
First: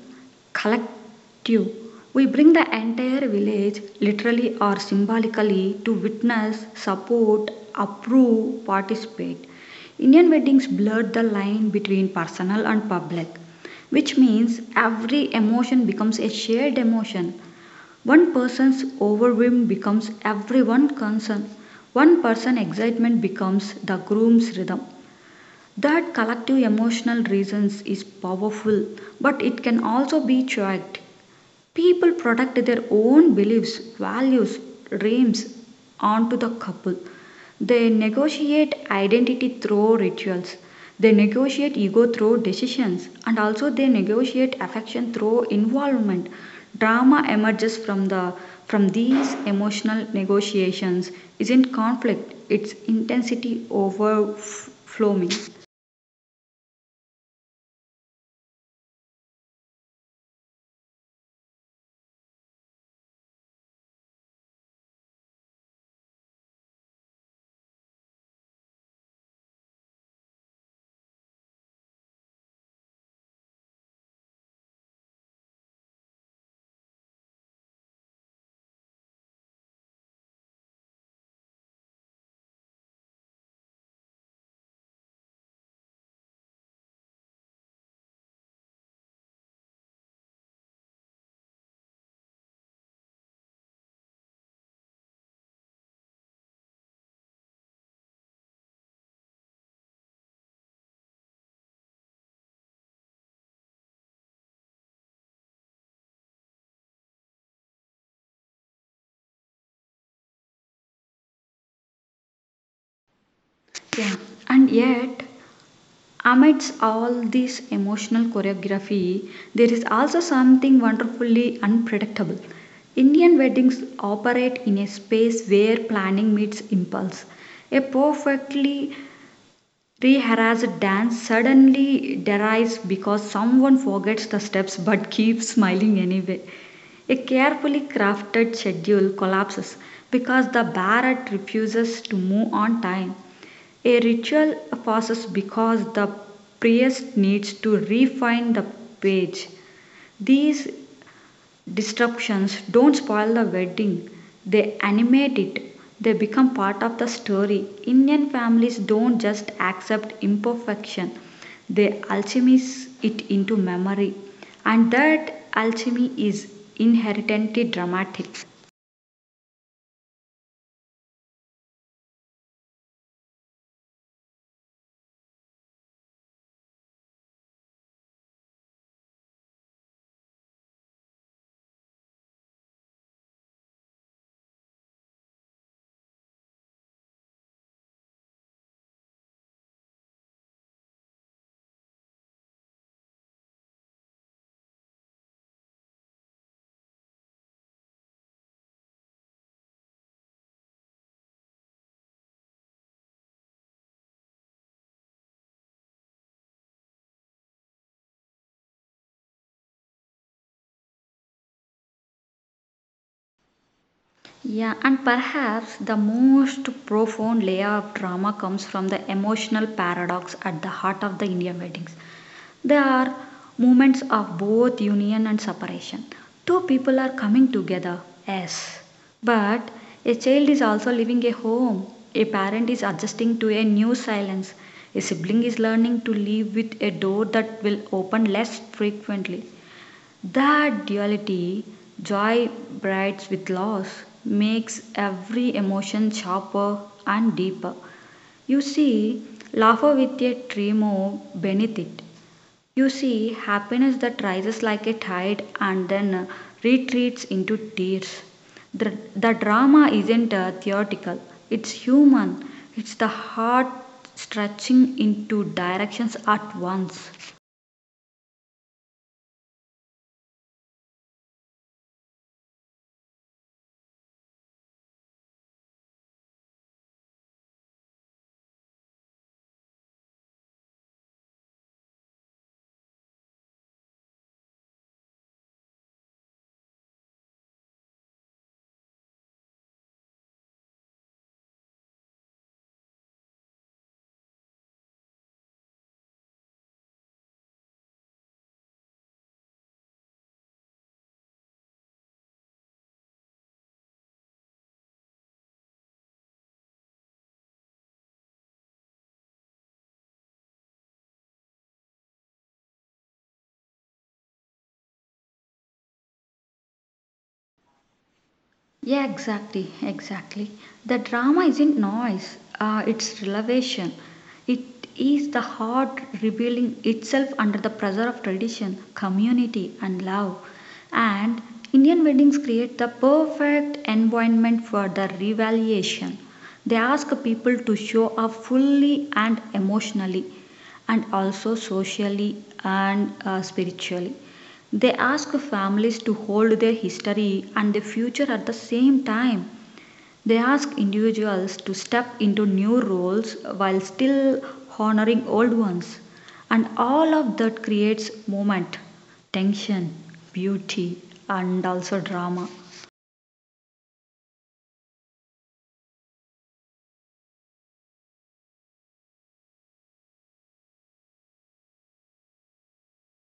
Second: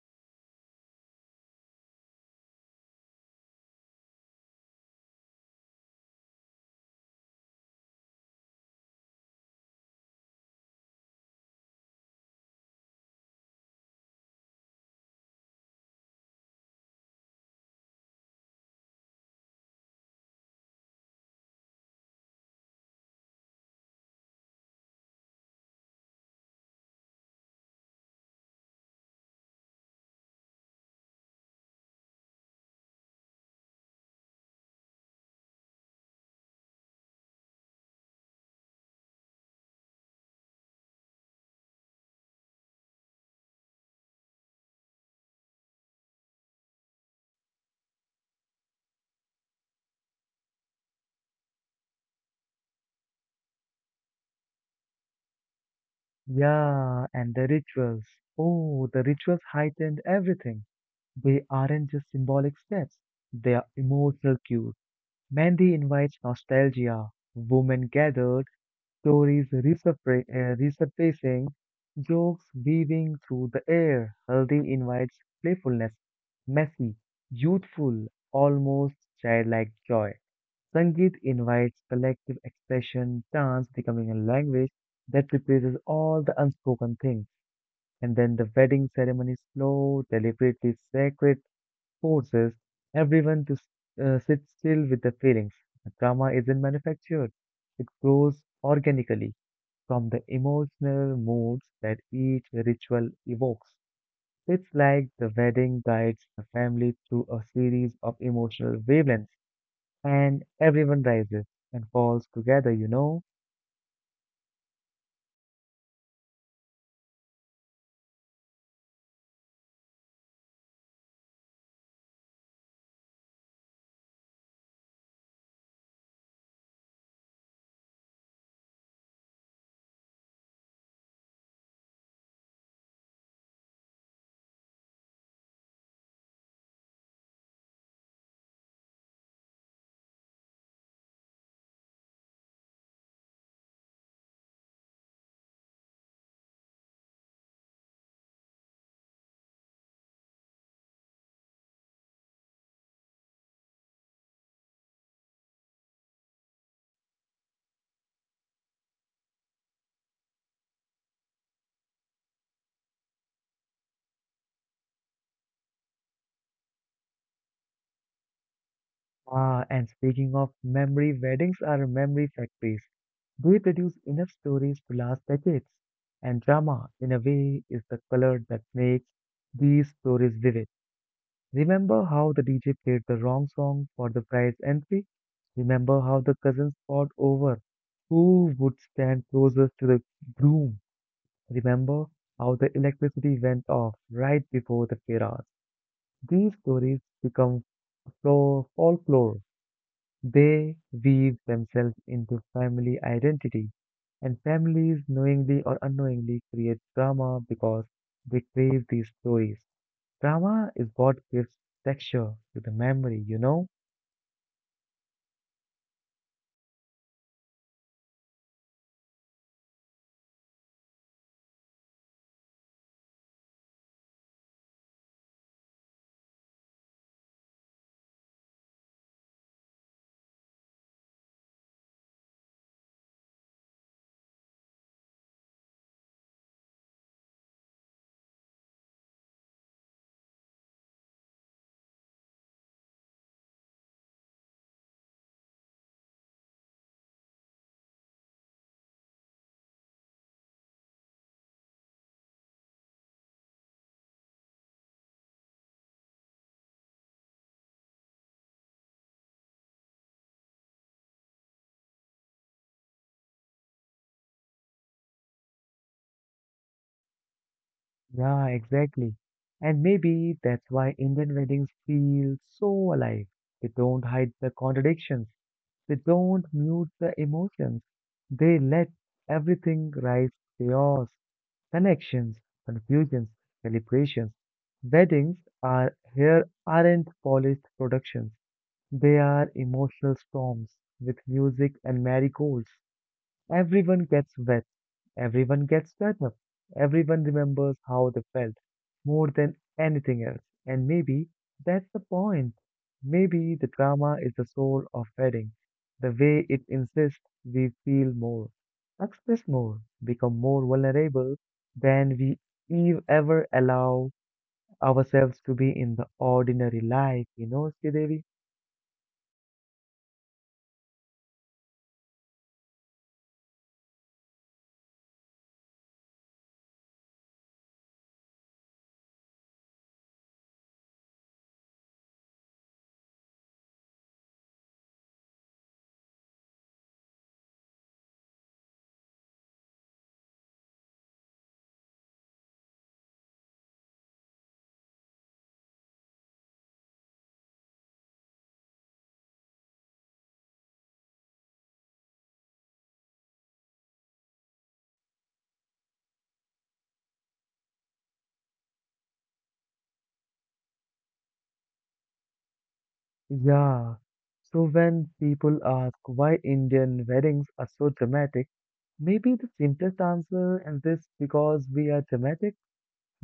collective. We bring the entire village, literally or symbolically, to witness, support, approve, participate. Indian weddings blurred the line between personal and public, which means every emotion becomes a shared emotion. One person's overwhelm becomes everyone's concern. One person's excitement becomes the groom's rhythm. That collective emotional resonance is powerful, but it can also be checked. People protect their own beliefs, values, dreams onto the couple. They negotiate identity through rituals. They negotiate ego through decisions and also they negotiate affection through involvement. Drama emerges from the from these emotional negotiations isn't conflict, it's intensity overflowing. Yeah, and the rituals. Oh, the rituals heightened everything. They aren't just symbolic steps, they are emotional cues. Mandy invites nostalgia, women gathered, stories resurfacing, jokes weaving through the air. Haldi invites playfulness, messy, youthful, almost childlike joy. Sangeet invites collective expression, dance becoming a language that replaces all the unspoken things. And then the wedding ceremony is slow, deliberately sacred, forces everyone to sit still with their feelings. Drama isn't manufactured, it grows organically from the emotional moods that each ritual evokes. It's like the wedding guides the family through a series of emotional wavelengths, and everyone rises and falls together, you know. Yeah. And yet amidst all this emotional choreography, there is also something wonderfully unpredictable. Indian weddings operate in a space where planning meets impulse. A perfectly rehearsed dance suddenly derives because someone forgets the steps but (laughs) keeps smiling anyway. A carefully crafted schedule collapses because the Bharat refuses to move on time. A ritual passes because the priest needs to refine the page. These disruptions don't spoil the wedding, they animate it. They become part of the story. Indian families don't just accept imperfection, they alchemize it into memory. And that alchemy is inherently dramatic. Ah, and speaking of memory, weddings are memory factories. They produce enough stories to last decades, and drama, in a way, is the color that makes these stories vivid. Remember how the DJ played the wrong song for the prize entry? Remember how the cousins fought over who would stand closest to the groom? Remember how the electricity went off right before the firas? These stories become folklore. They weave themselves into family identity, and families knowingly or unknowingly create drama because they crave these stories. Drama is what gives texture to the memory, you know? Yeah, and perhaps the most profound layer of drama comes from the emotional paradox at the heart of the Indian weddings. There are moments of both union and separation. Two people are coming together, yes, but a child is also leaving a home, a parent is adjusting to a new silence, a sibling is learning to live with a door that will open less frequently. That duality, joy brights with loss, makes every emotion sharper and deeper. You see, laughter with a tremor beneath it. You see, happiness that rises like a tide and then retreats into tears. The drama isn't theoretical, it's human. It's the heart stretching into directions at once. Yeah, exactly. And maybe that's why Indian weddings feel so alive. They don't hide the contradictions, they don't mute the emotions, they let everything rise to chaos. Connections, confusions, celebrations, weddings are here aren't polished productions. They are emotional storms with music and marigolds. Everyone gets wet, everyone gets better, everyone remembers how they felt more than anything else. And maybe that's the point. Maybe the drama is the soul of wedding, the way it insists we feel more, express more, become more vulnerable than we ever allow ourselves to be in the ordinary life, you know, Sridevi? Yeah, exactly, exactly. The drama isn't noise, it's revelation. It is the heart revealing itself under the pressure of tradition, community, and love. And Indian weddings create the perfect environment for the revaluation. They ask people to show up fully and emotionally, and also socially and spiritually. They ask families to hold their history and their future at the same time. They ask individuals to step into new roles while still honoring old ones. And all of that creates movement, tension, beauty, and also drama. Yeah. So when people ask why Indian weddings are so dramatic, maybe the simplest answer in this because we are dramatic,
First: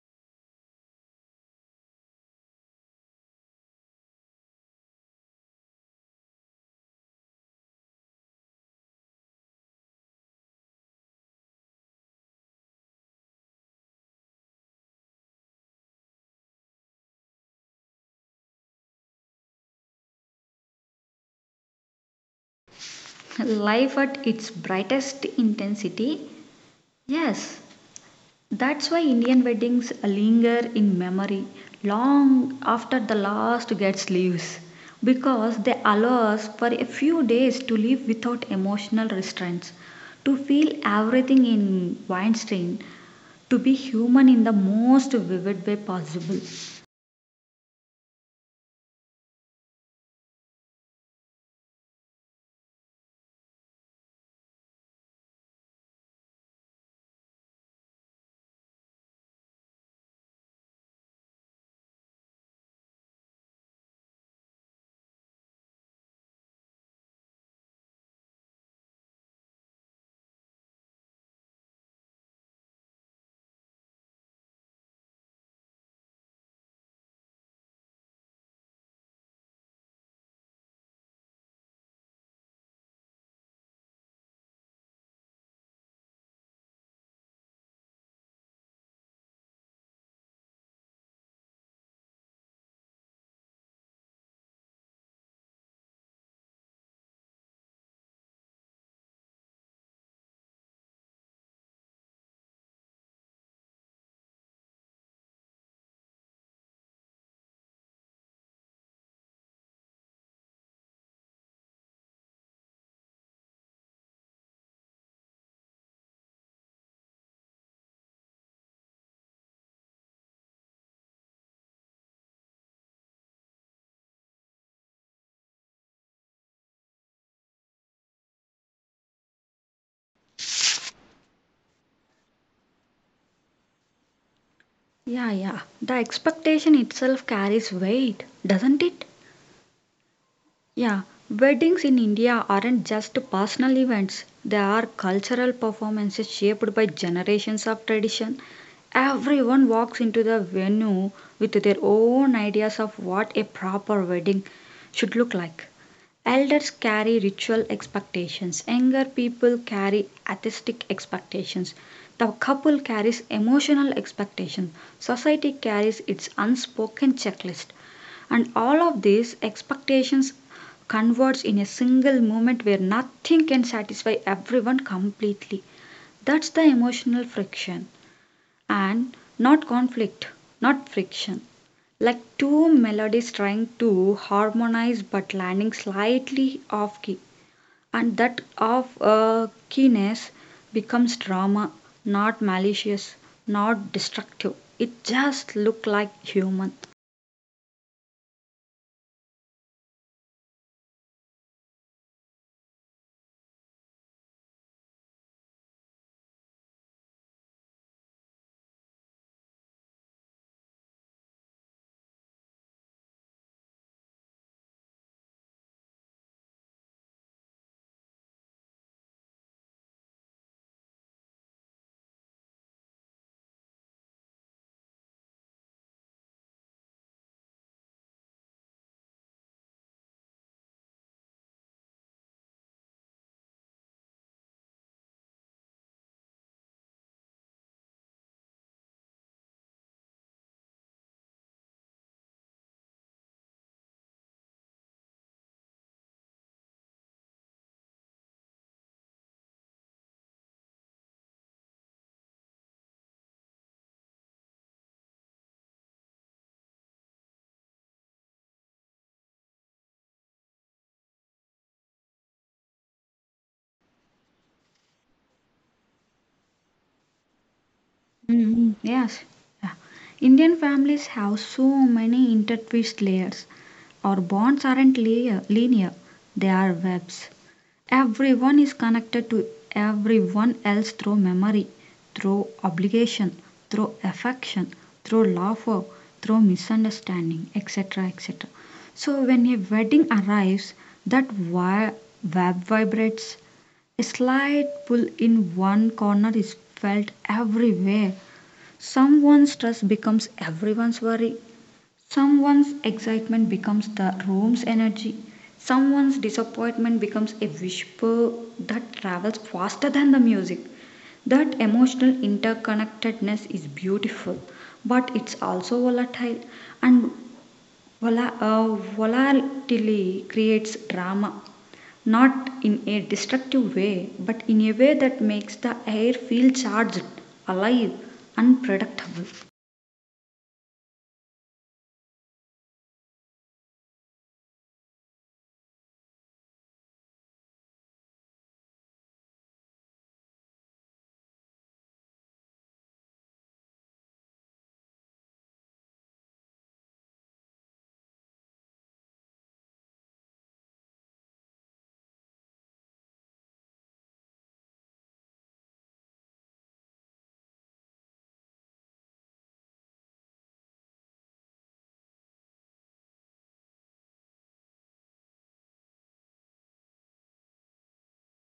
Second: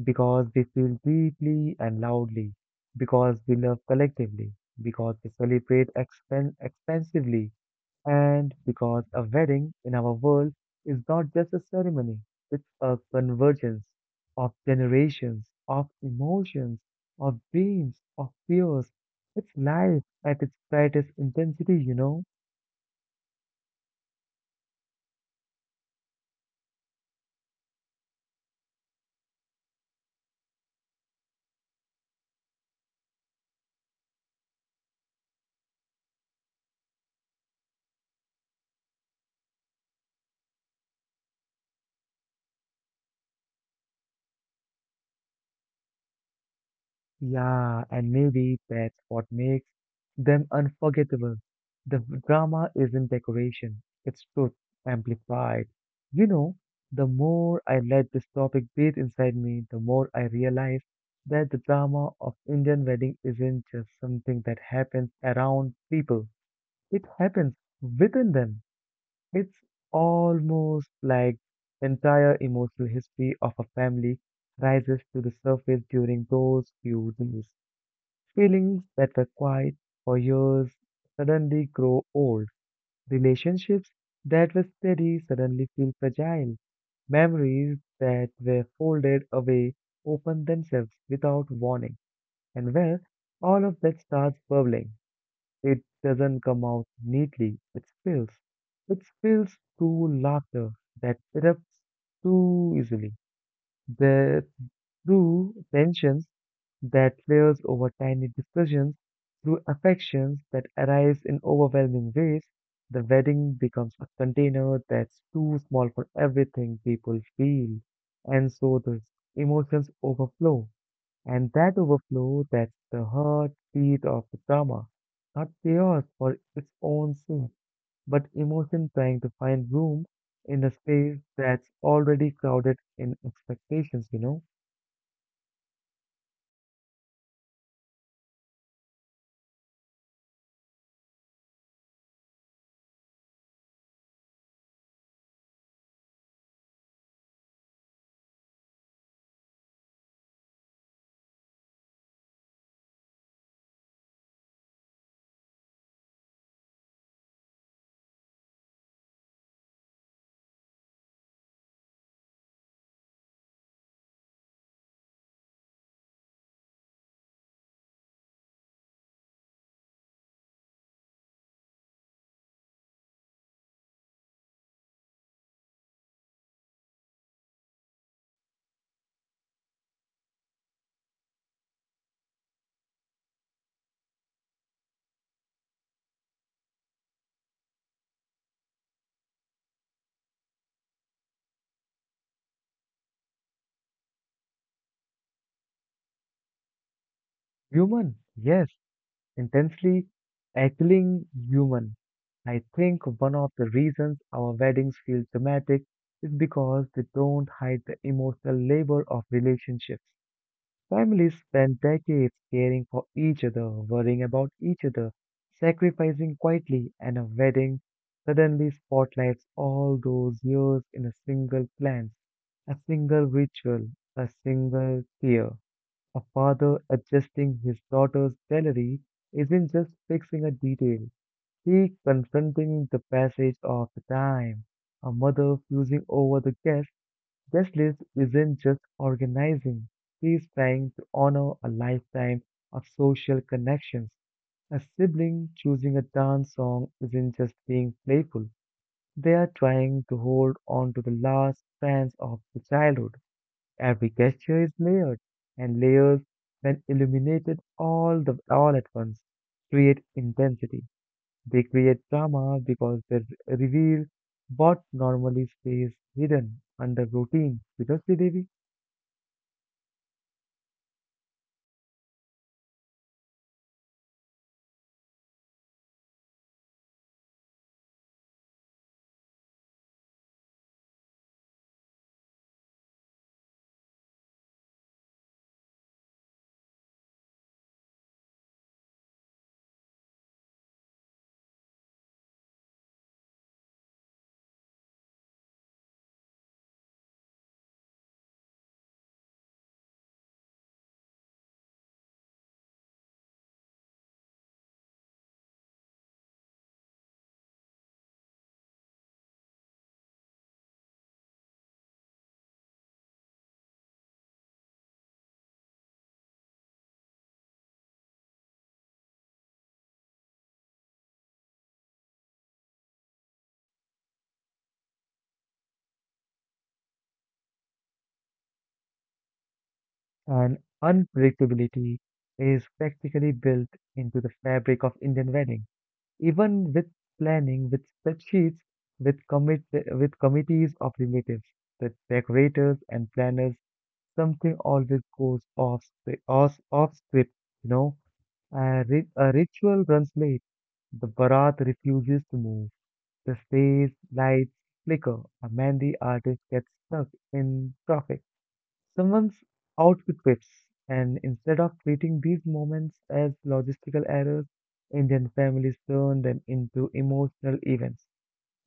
because we feel deeply and loudly, because we love collectively, because we celebrate expensively, and because a wedding in our world is not just a ceremony, it's a convergence of generations, of emotions, of dreams, of fears. It's life at its brightest intensity, you know. (laughs) Life at its brightest intensity. Yes, that's why Indian weddings linger in memory long after the last guest leaves because they allow us for a few days to live without emotional restraints, to feel everything in Weinstein, to be human in the most vivid way possible. Yeah, and maybe that's what makes them unforgettable. The drama isn't decoration, it's truth amplified. You know, the more I let this topic breathe inside me, the more I realize that the drama of Indian wedding isn't just something that happens around people. It happens within them. It's almost like entire emotional history of a family rises to the surface during those few days. Feelings that were quiet for years suddenly grow old. Relationships that were steady suddenly feel fragile. Memories that were folded away open themselves without warning. And well, all of that starts bubbling. It doesn't come out neatly, it spills. It spills through laughter that erupts too easily. The through tensions that layers over tiny discussions, through affections that arise in overwhelming ways, the wedding becomes a container that's too small for everything people feel. And so the emotions overflow. And that overflow, that's the heartbeat of the drama. Not chaos for its own sake, but emotion trying to find room in a space that's already crowded in expectations, you know? Yeah, yeah, the expectation itself carries weight, doesn't it? Yeah, weddings in India aren't just personal events, they are cultural performances shaped by generations of tradition. Everyone walks into the venue with their own ideas of what a proper wedding should look like. Elders carry ritual expectations, younger people carry artistic expectations, the couple carries emotional expectations, society carries its unspoken checklist. And all of these expectations converge in a single moment where nothing can satisfy everyone completely. That's the emotional friction and not conflict, not friction. Like two melodies trying to harmonize but landing slightly off key and that of keenness becomes drama, not malicious, not destructive. It just look like human. Human, yes, intensely aching human. I think one of the reasons our weddings feel dramatic is because they don't hide the emotional labor of relationships. Families spend decades caring for each other, worrying about each other, sacrificing quietly, and a wedding suddenly spotlights all those years in a single glance, a single ritual, a single tear. A father adjusting his daughter's salary isn't just fixing a detail, he's confronting the passage of the time. A mother fusing over the guest list isn't just organizing, she's trying to honor a lifetime of social connections. A sibling choosing a dance song isn't just being playful. They are trying to hold on to the last strands of the childhood. Every gesture is layered, and layers, when illuminated all at once, create intensity. They create drama because they reveal what normally stays hidden under routine. Seriously, Devi, Mhm, yes. Yeah. Indian families have so many intertwined layers. Our bonds aren't layer, linear, they are webs. Everyone is connected to everyone else through memory, through obligation, through affection, through laughter, through misunderstanding, etc. etc. So, when a wedding arrives, that wire web vibrates. A slight pull in one corner is felt everywhere. Someone's stress becomes everyone's worry. Someone's excitement becomes the room's energy. Someone's disappointment becomes a whisper that travels faster than the music. That emotional interconnectedness is beautiful, but it's also volatile and vola- uh, volatility creates drama. Not in a destructive way, but in a way that makes the air feel charged, alive, unpredictable. and unpredictability is practically built into the fabric of Indian wedding. Even with planning, with spreadsheets, with commit with committees of relatives, the decorators and planners something always goes off, off script, you know. A ritual runs late. The barat refuses to move. The stage lights flicker. A Mandi artist gets stuck in traffic. Someone's outfit whips. And instead of treating these moments as logistical errors, Indian families turn them into emotional events.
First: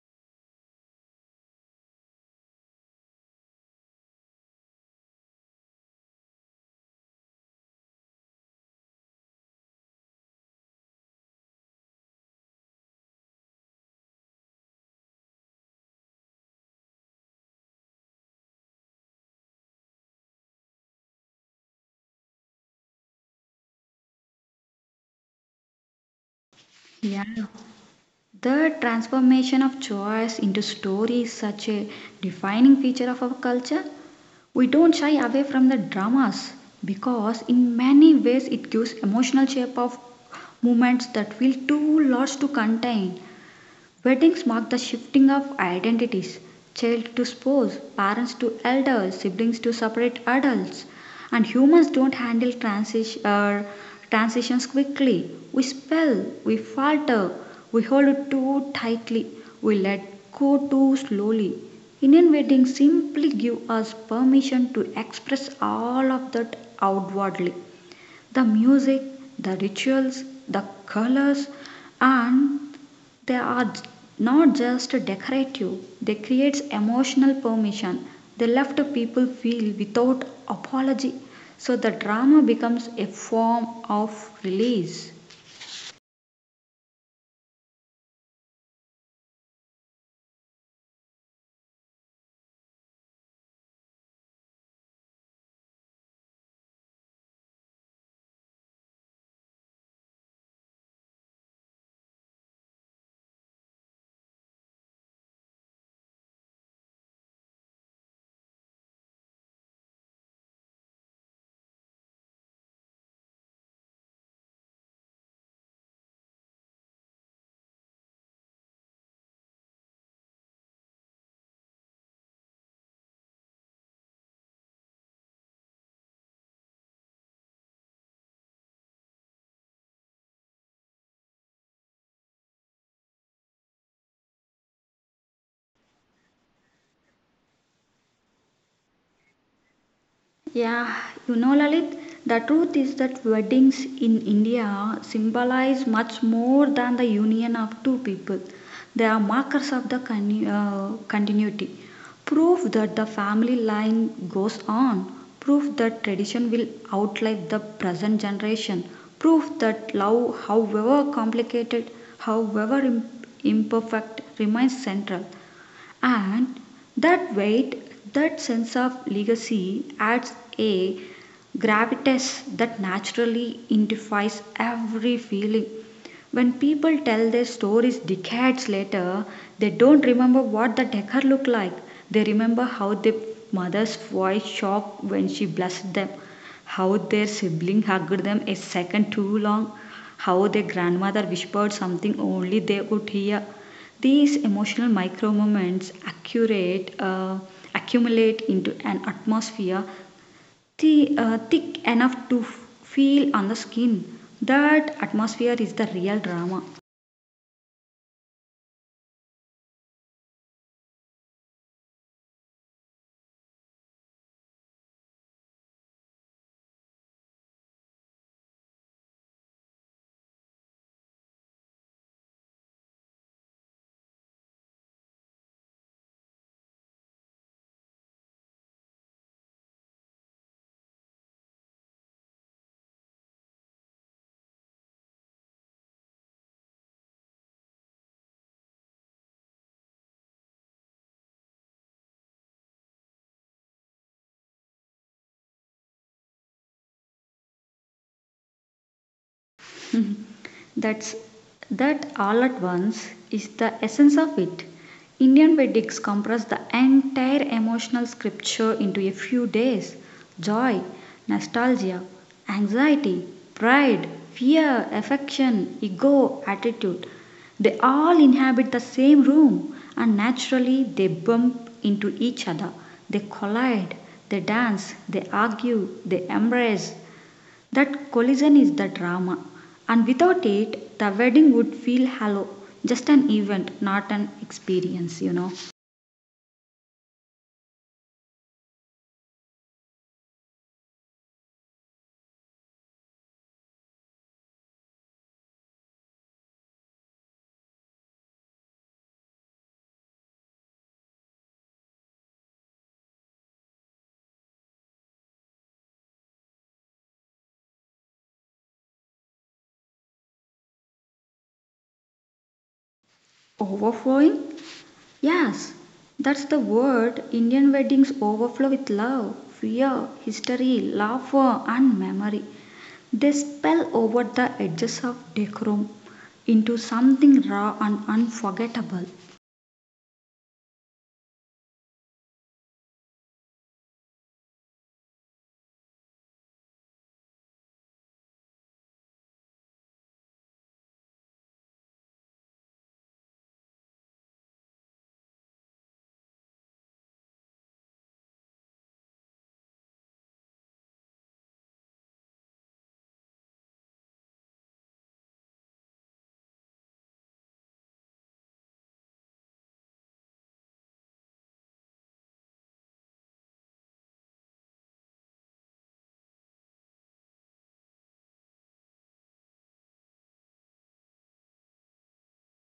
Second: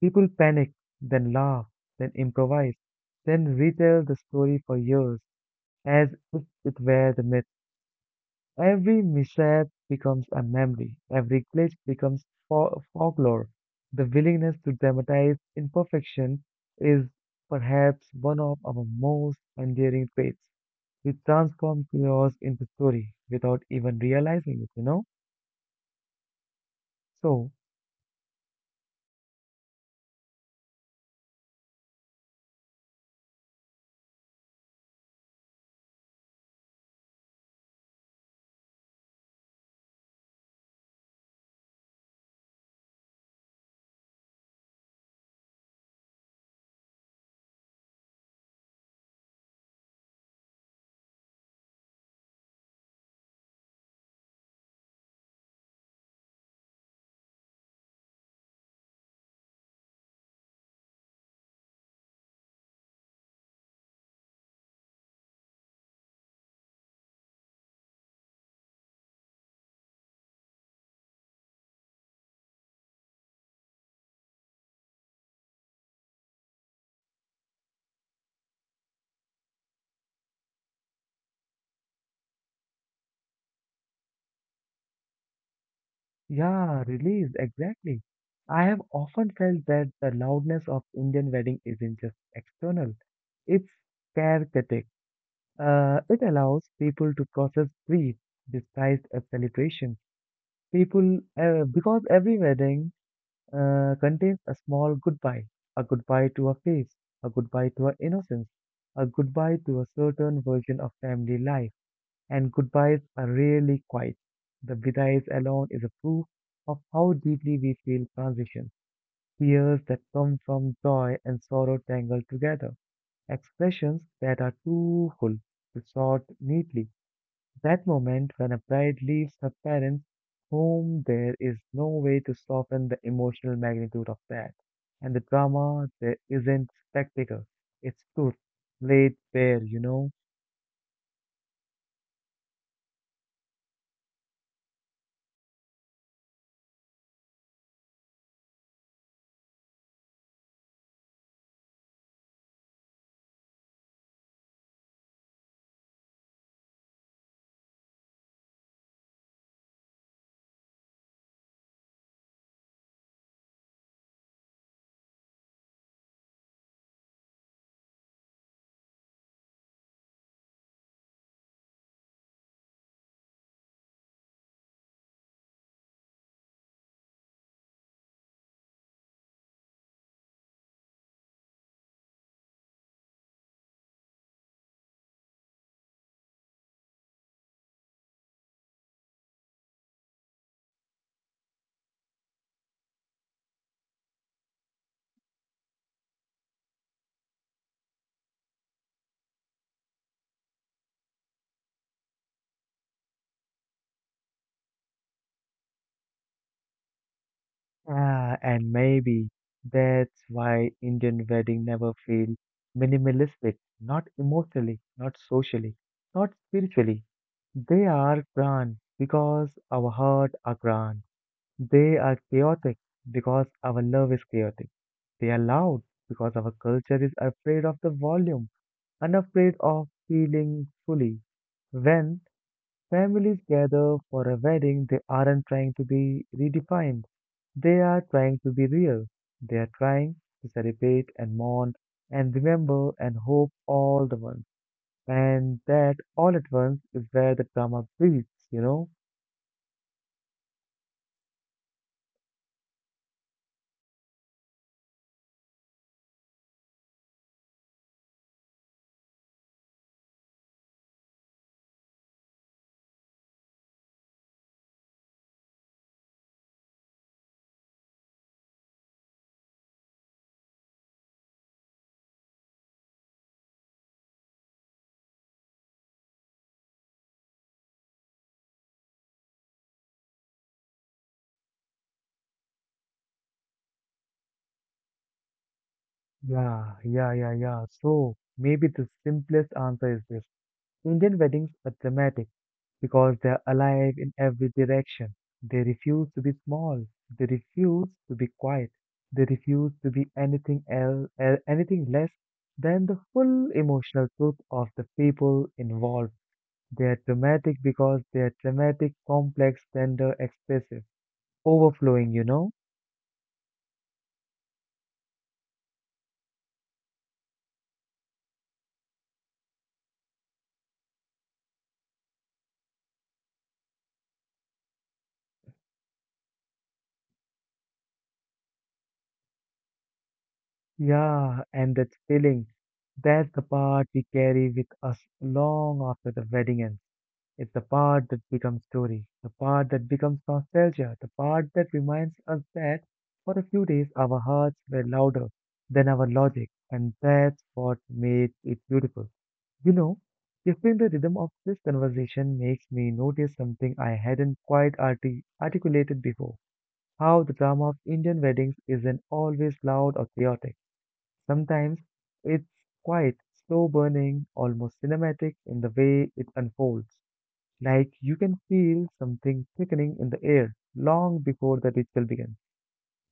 People panic, then laugh, then improvise, then retell the story for years as if it were the myth. Every mishap becomes a memory, every glitch becomes folklore. The willingness to dramatize imperfection is perhaps one of our most endearing traits. We transform chaos into story without even realizing it, you know? So, Yeah. The transformation of choice into story is such a defining feature of our culture. We don't shy away from the dramas because, in many ways, it gives emotional shape of moments that feel too large to contain. Weddings mark the shifting of identities child to spouse, parents to elders, siblings to separate adults. And humans don't handle transitions quickly. We spell, we falter, we hold it too tightly, we let go too slowly. Indian weddings simply give us permission to express all of that outwardly the music, the rituals, the colors, and they are j- not just decorative, they create emotional permission. They left people feel without apology. So the drama becomes a form of release. yeah, release, exactly. I have often felt that the loudness of Indian wedding isn't just external, it's chaotic. It allows people to process grief disguised as celebration. Because every wedding contains a small goodbye, a goodbye to a face, a goodbye to our innocence, a goodbye to a certain version of family life. And goodbyes are rarely quiet. The bidais alone is a proof of how deeply we feel transition. Tears that come from joy and sorrow tangled together. Expressions that are too full to sort neatly that moment when a bride leaves her parents' home, there is no way to soften the emotional magnitude of that. And the drama, there isn't spectacle, it's truth, laid bare, you know? Yeah, you know, Lalit, the truth is that weddings in India symbolize much more than the union of two people. They are markers of the continuity, proof that the family line goes on, proof that tradition will outlive the present generation, proof that love, however complicated, however imperfect, remains central. And that weight, that sense of legacy adds a gravitas that naturally identifies every feeling. When people tell their stories decades later, they don't remember what the decor looked like. They remember how their mother's voice shocked when she blessed them, how their sibling hugged them a second too long, how their grandmother whispered something only they could hear. These emotional micro moments accumulate into an atmosphere thick enough to feel on the skin. That atmosphere is the real drama. Ah, and maybe that's why Indian wedding never feel minimalistic, not emotionally, not socially, not spiritually. They are grand because our hearts are grand. They are chaotic because our love is chaotic. They are loud because our culture is afraid of the volume and afraid of feeling fully. When families gather for a wedding, they aren't trying to be redefined. They are trying to be real. They are trying to celebrate and mourn and remember and hope all the once. And that all at once is where the drama breathes, you know? (laughs) That's that all at once is the essence of it. Indian Vedics compress the entire emotional scripture into a few days joy, nostalgia, anxiety, pride, fear, affection, ego, attitude. They all inhabit the same room and naturally they bump into each other. They collide, they dance, they argue, they embrace, that collision is the drama, and without it, the wedding would feel hollow, just an event, not an experience, you know. Yeah, yeah, yeah, yeah. So maybe the simplest answer is this. Indian weddings are dramatic because they are alive in every direction. They refuse to be small. They refuse to be quiet. They refuse to be anything else, anything less than the full emotional truth of the people involved. They are dramatic because they are dramatic, complex, tender, expressive, overflowing, you know? Overflowing? Yes, that's the word. Indian weddings overflow with love, fear, history, laughter, and memory. They spill over the edges of decorum into something raw and unforgettable. Yeah, and that feeling, that's the part we carry with us long after the wedding ends. It's the part that becomes story, the part that becomes nostalgia, the part that reminds us that for a few days our hearts were louder than our logic, and that's what makes it beautiful. You know, shifting the rhythm of this conversation makes me notice something I hadn't quite articulated before how the drama of Indian weddings isn't always loud or chaotic. Sometimes it's quite slow burning, almost cinematic in the way it unfolds. Like you can feel something thickening in the air long before the ritual begins,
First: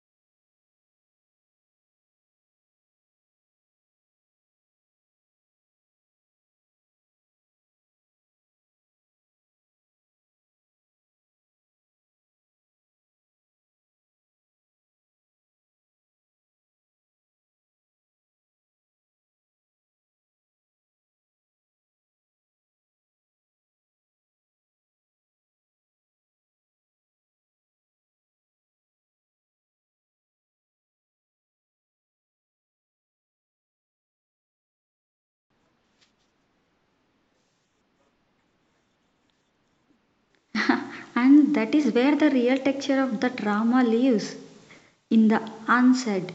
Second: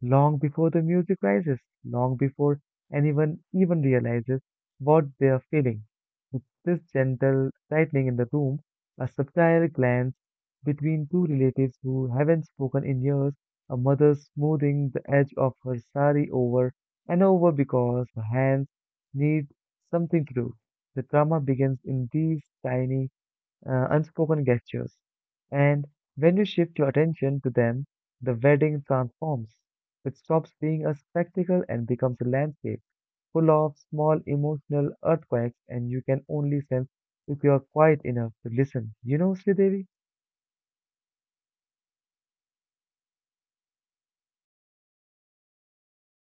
long before the music rises, long before anyone even realizes what they are feeling. With this gentle tightening in the room, a subtle glance between two relatives who haven't spoken in years, a mother smoothing the edge of her sari over and over because her hands need something to do. The drama begins in these tiny unspoken gestures. And when you shift your attention to them, the wedding transforms. It stops being a spectacle and becomes a landscape full of small emotional earthquakes, and you can only sense if you are quiet enough to listen. You know, Sridevi? (laughs) and that is where the real texture of the drama lives, in the unsaid.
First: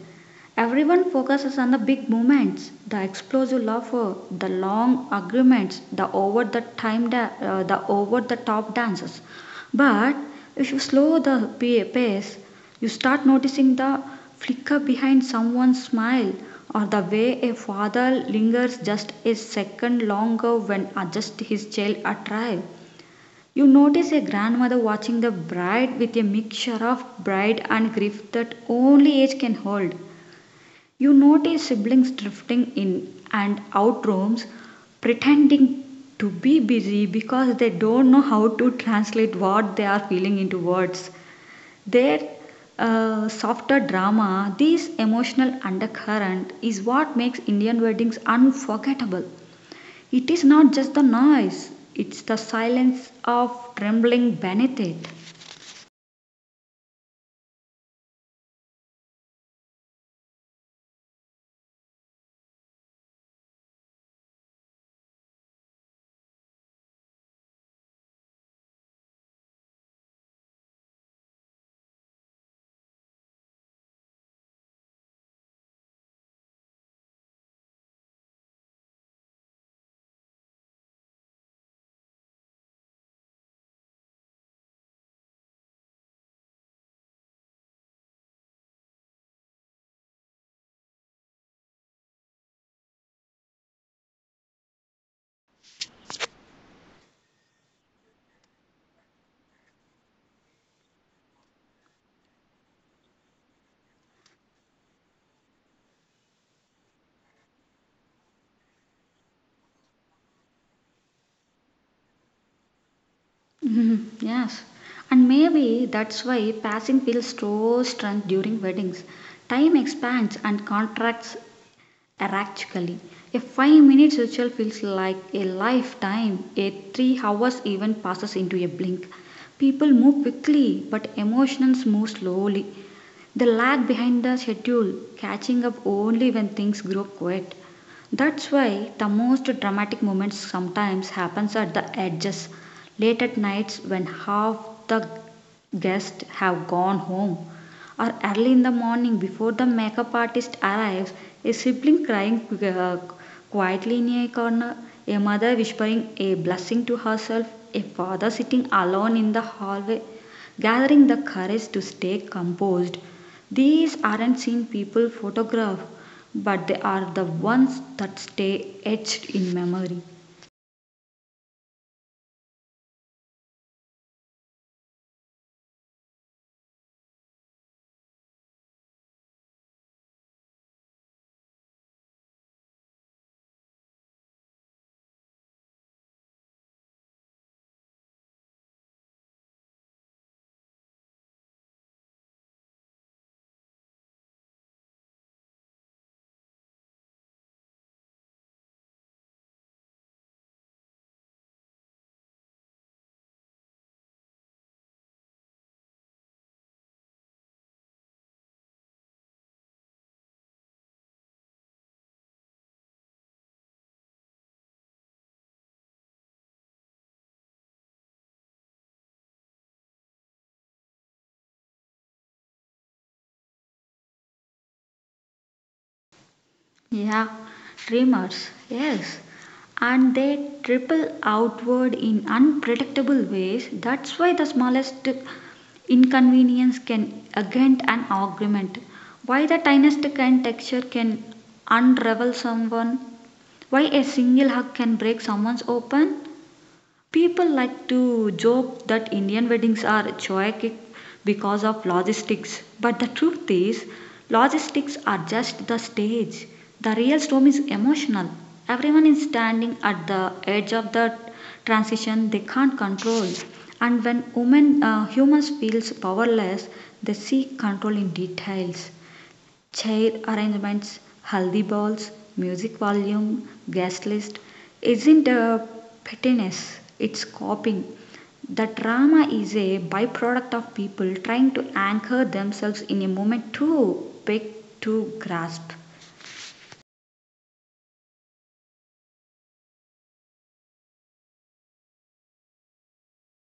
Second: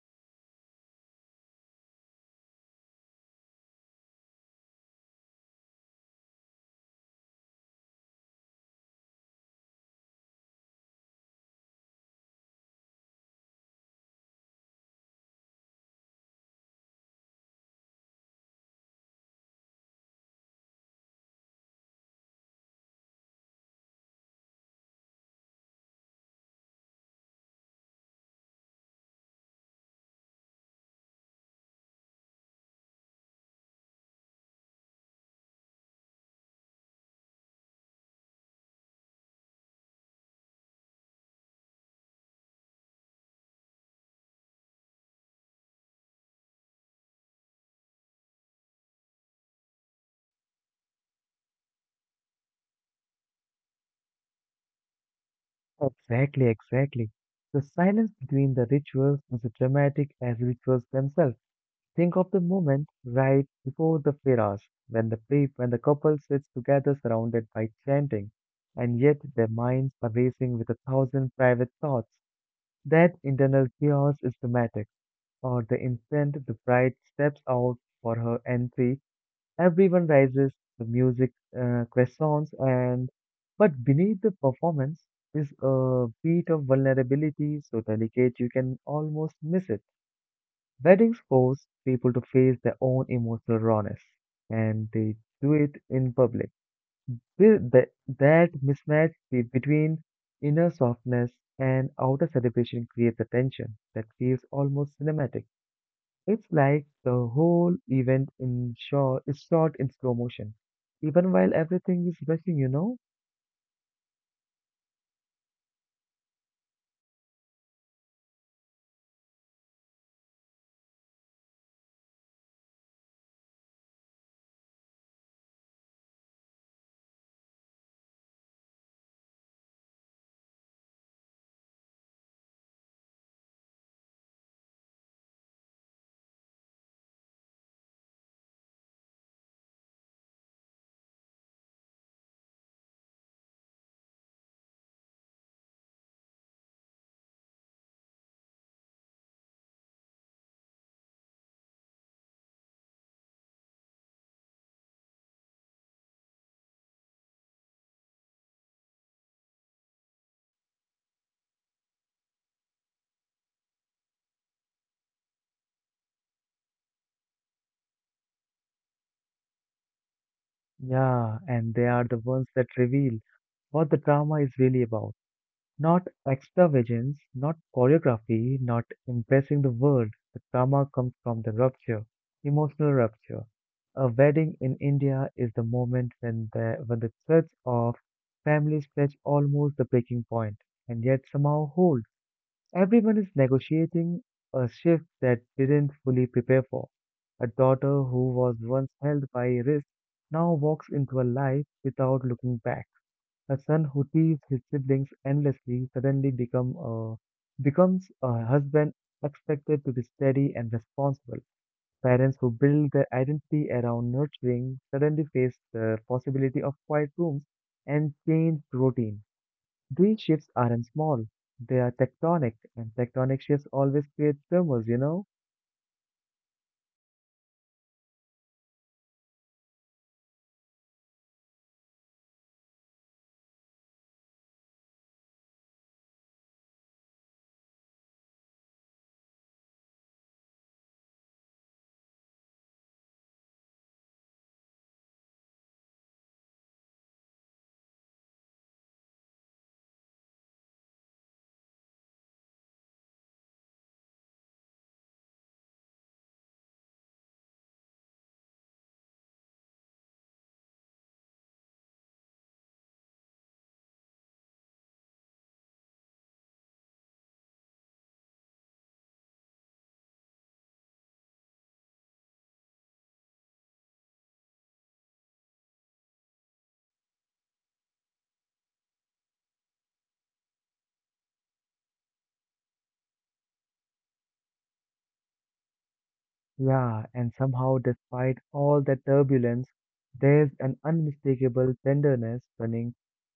Everyone focuses on the big moments, the explosive laughter, the long agreements, the over the top dances. But if you slow the pace, you start noticing the flicker behind someone's smile or the way a father lingers just a second longer when adjust his child arrive. You notice a grandmother watching the bride with a mixture of pride and grief that only age can hold. You notice siblings drifting in and out rooms, pretending to be busy because they don't know how to translate what they are feeling into words. Their softer drama, this emotional undercurrent, is what makes Indian weddings unforgettable. It is not just the noise, it's the silence of trembling beneath it. Exactly, exactly. The silence between the rituals is as dramatic as rituals themselves. Think of the moment right before the firash, when when the couple sits together surrounded by chanting, and yet their minds are racing with a thousand private thoughts. That internal chaos is dramatic, or the instant the bride steps out for her entry, everyone rises, the music crescents, and but beneath the performance is a beat of vulnerability so delicate you can almost miss it. Weddings force people to face their own emotional rawness, and they do it in public. Th- th- That mismatch between inner softness and outer celebration creates a tension that feels almost cinematic. It's like the whole event in short is shot in slow motion, even while everything is rushing, you know? Mhm, yes. And maybe that's why passing feels so strange during weddings. Time expands and contracts erratically. A 5-minute ritual feels like a lifetime. A 3 hours even passes into a blink. People move quickly, but emotions move slowly. They lag behind the schedule, catching up only when things grow quiet. That's why the most dramatic moments sometimes happens at the edges, late at nights when half the guests have gone home, or early in the morning before the makeup artist arrives, a sibling crying quietly in a corner, a mother whispering a blessing to herself, a father sitting alone in the hallway, gathering the courage to stay composed these aren't seen people photograph, but they are the ones that stay etched in memory. Yeah, and they are the ones that reveal what the drama is really about. Not extravagance, not choreography, not impressing the world. The drama comes from the rupture, emotional rupture. A wedding in India is the moment when the threads of families stretch almost the breaking point, and yet somehow hold. Everyone is negotiating a shift that didn't fully prepare for. A daughter who was once held by a wrist now walks into a life without looking back. A son who teases his siblings endlessly becomes a husband expected to be steady and responsible. Parents who build their identity around nurturing suddenly face the possibility of quiet rooms and changed routine. These shifts aren't small, they are tectonic, and tectonic shifts always create tremors, you know? Yeah, dreamers, yes. And they triple outward in unpredictable ways. That's why the smallest inconvenience can agent an argument. Why the tiniest kind texture can unravel someone. Why a single hug can break someone's open. People like to joke that Indian weddings are chaotic because of logistics, but the truth is, logistics are just the stage. The real storm is emotional. Everyone is standing at the edge of the transition they can't control. And when humans feels powerless, they seek control in details. Chair arrangements, haldi bowls, music volume, guest list isn't a pettiness, it's coping. The drama is a byproduct of people trying to anchor themselves in a moment too big to grasp. Yeah, and somehow, despite all the turbulence, there's an unmistakable tenderness running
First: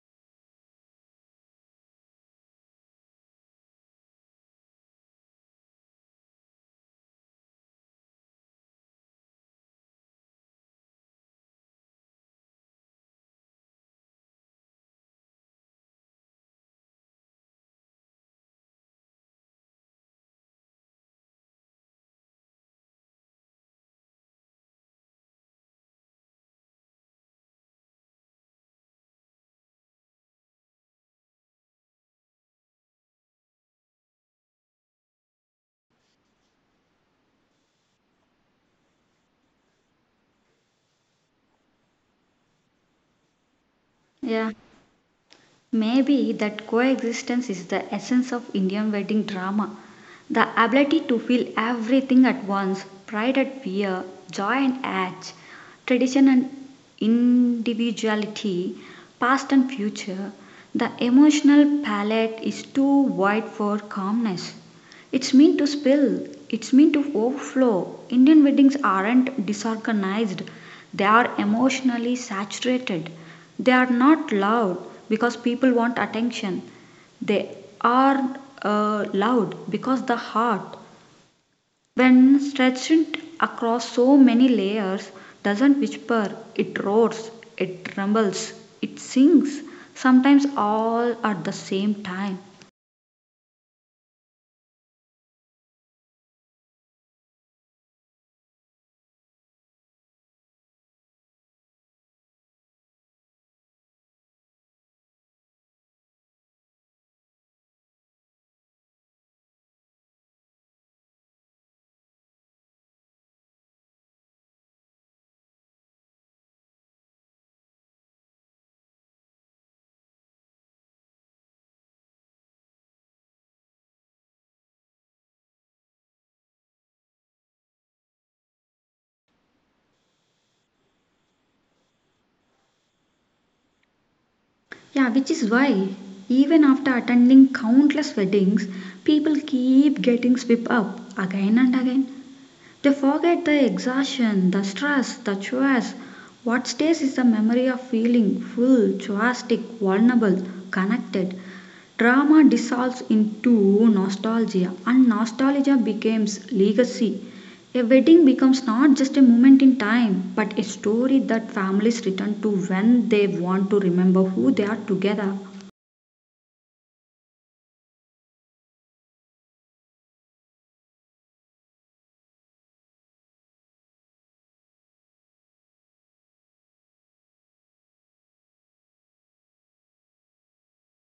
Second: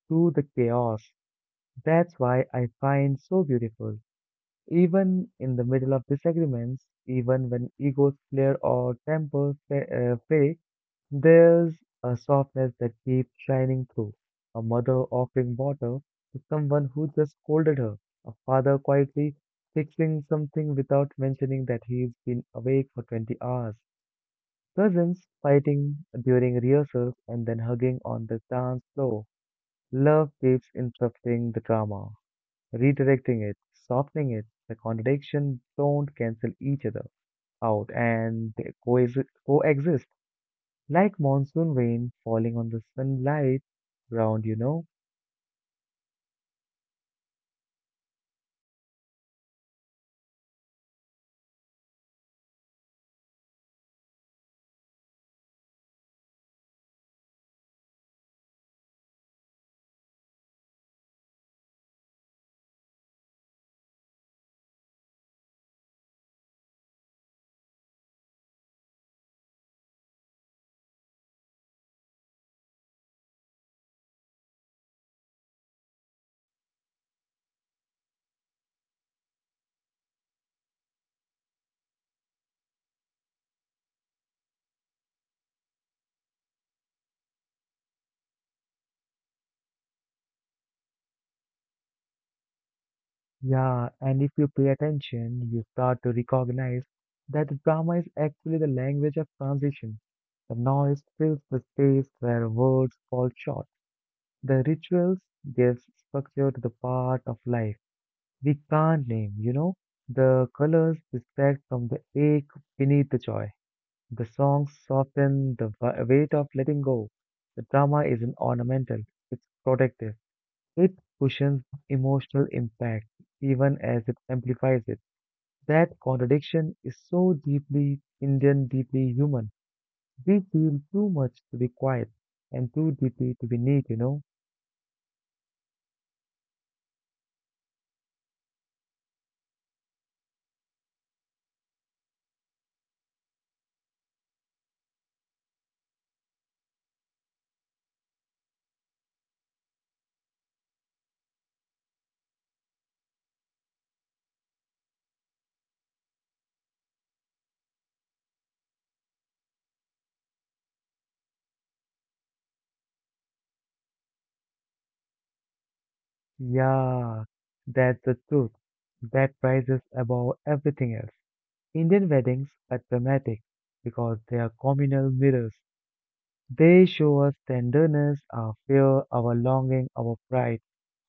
through the chaos. That's why I find so beautiful. Even in the middle of disagreements, even when egos flare or tempers fade, there's a softness that keeps shining through. A mother offering water to someone who just scolded her. A father quietly fixing something without mentioning that he's been awake for 20 hours. Cousins fighting during rehearsals and then hugging on the dance floor. Love keeps interrupting the drama redirecting it, softening it. The contradictions don't cancel each other out and they coexist like monsoon rain falling on the sunlight ground, Yeah. you know? Maybe that coexistence is the essence of Indian wedding drama. The ability to feel everything at once pride and fear, joy and age, tradition and individuality, past and future. The emotional palette is too wide for calmness. It's meant to spill, it's meant to overflow. Indian weddings aren't disorganized, they are emotionally saturated. They are not loud because people want attention. They are loud because the heart, when stretched across so many layers, doesn't whisper, it roars, it rumbles, it sings, sometimes all at the same time. Yeah, and if you pay attention, you start to recognize that the drama is actually the language of transition. The noise fills the space where words fall short. The rituals gives structure to the part of life we can't name, you know, the colors distract from the ache beneath the joy. The songs soften the weight of letting go. The drama isn't ornamental, it's protective. It cushions emotional impact even as it amplifies it. That contradiction is so deeply Indian, deeply human. We feel too much to be quiet and too deeply to be neat, you know? Yeah, which is why, even after attending countless weddings, people keep getting swept up again and again. They forget the exhaustion, the stress, the chores. What stays is the memory of feeling full, joyous, vulnerable, connected. Trauma dissolves into nostalgia, and nostalgia becomes legacy. A wedding becomes not just a moment in time, but a story that families return to when they want to remember who they are together. Yeah, that's the truth. That rises above everything else. Indian weddings are dramatic because they are communal mirrors. They show us tenderness, our fear, our longing, our pride.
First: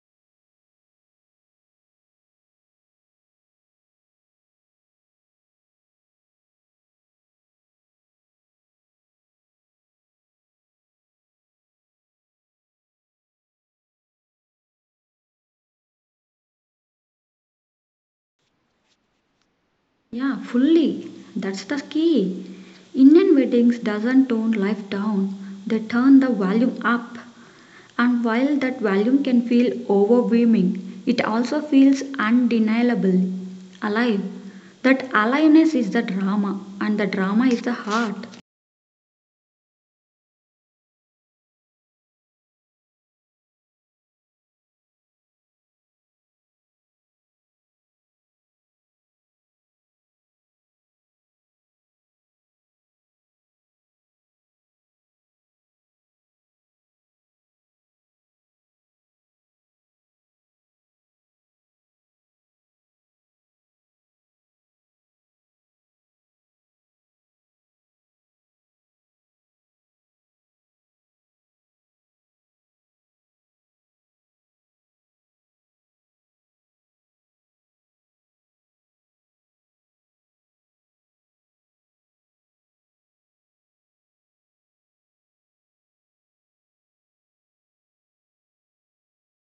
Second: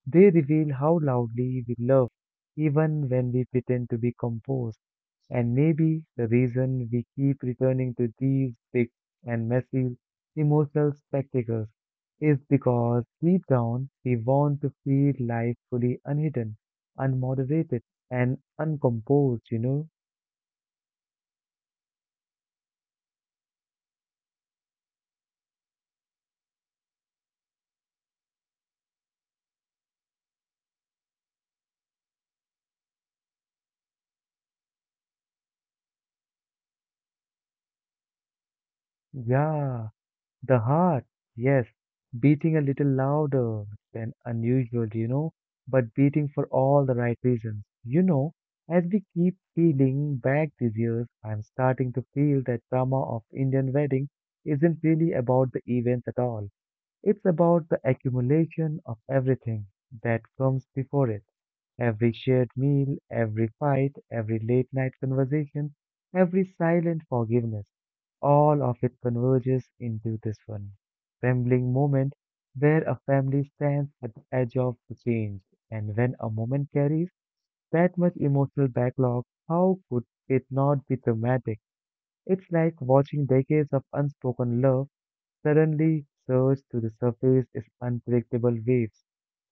They reveal how loudly we love, even when we pretend to be composed. And maybe the reason we keep returning to these big and messy emotional spectacles is because deep down we want to feel life fully unhidden, unmoderated, and uncomposed, you know? Yeah, fully. That's the key. Indian weddings doesn't tone life down. They turn the volume up. And while that volume can feel overwhelming, it also feels undeniably alive. That aliveness is the drama, and the drama is the heart. Yeah. The heart, yes, beating a little louder than unusual, you know, but beating for all the right reasons. You know, as we keep peeling back these years, I'm starting to feel that drama of Indian wedding isn't really about the events at all. It's about the accumulation of everything that comes before it. Every shared meal, every fight, every late night conversation, every silent forgiveness. All of it converges into this one trembling moment where a family stands at the edge of the change. And when a moment carries that much emotional backlog, how could it not be dramatic? It's like watching decades of unspoken love suddenly surge to the surface in unpredictable waves.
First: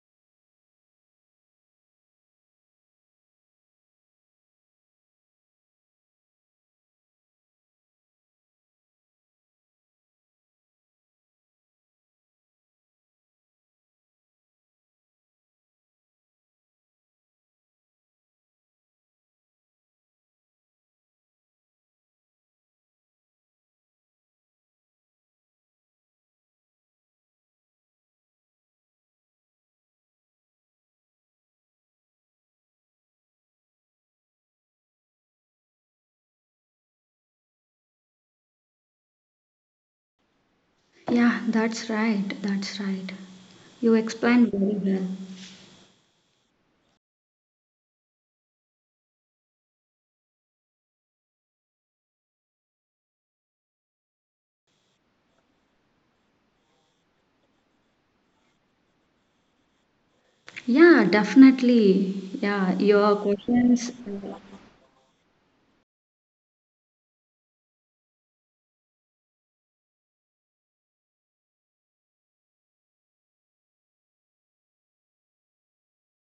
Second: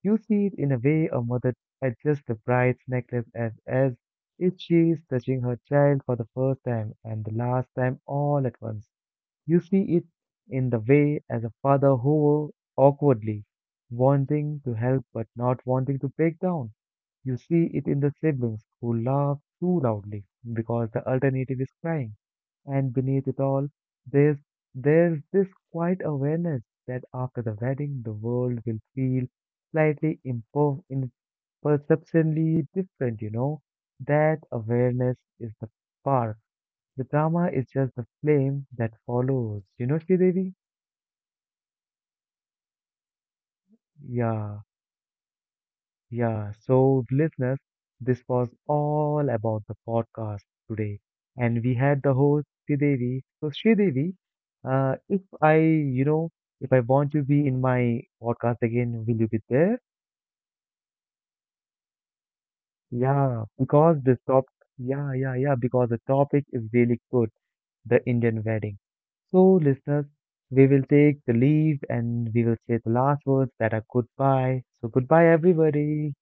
You see it in a way a mother adjusts the bride's necklace as if she is touching her child for the first time and the last time all at once. You see it in the way as a father hovers awkwardly, wanting to help but not wanting to break down. You see it in the siblings who laugh too loudly because the alternative is crying. And beneath it all, there's, there's this quiet awareness that after the wedding, the world will feel slightly imper- imperceptibly different, you know. That awareness is the spark. The drama is just the flame that follows. You know, Sridevi? Yeah, that's right, that's right. You explained Yeah. very well. Yeah, so listeners, this was all about the podcast today, and we had the host Sridevi. So Sridevi, if I, you know, if I want to be in my podcast again, will you be there? Yeah, definitely. Yeah, your Yeah, questions. because this top, yeah, yeah, yeah, because the topic is really good, the Indian wedding. So listeners, we will take the leave and we will say the last words that are goodbye. So goodbye, everybody.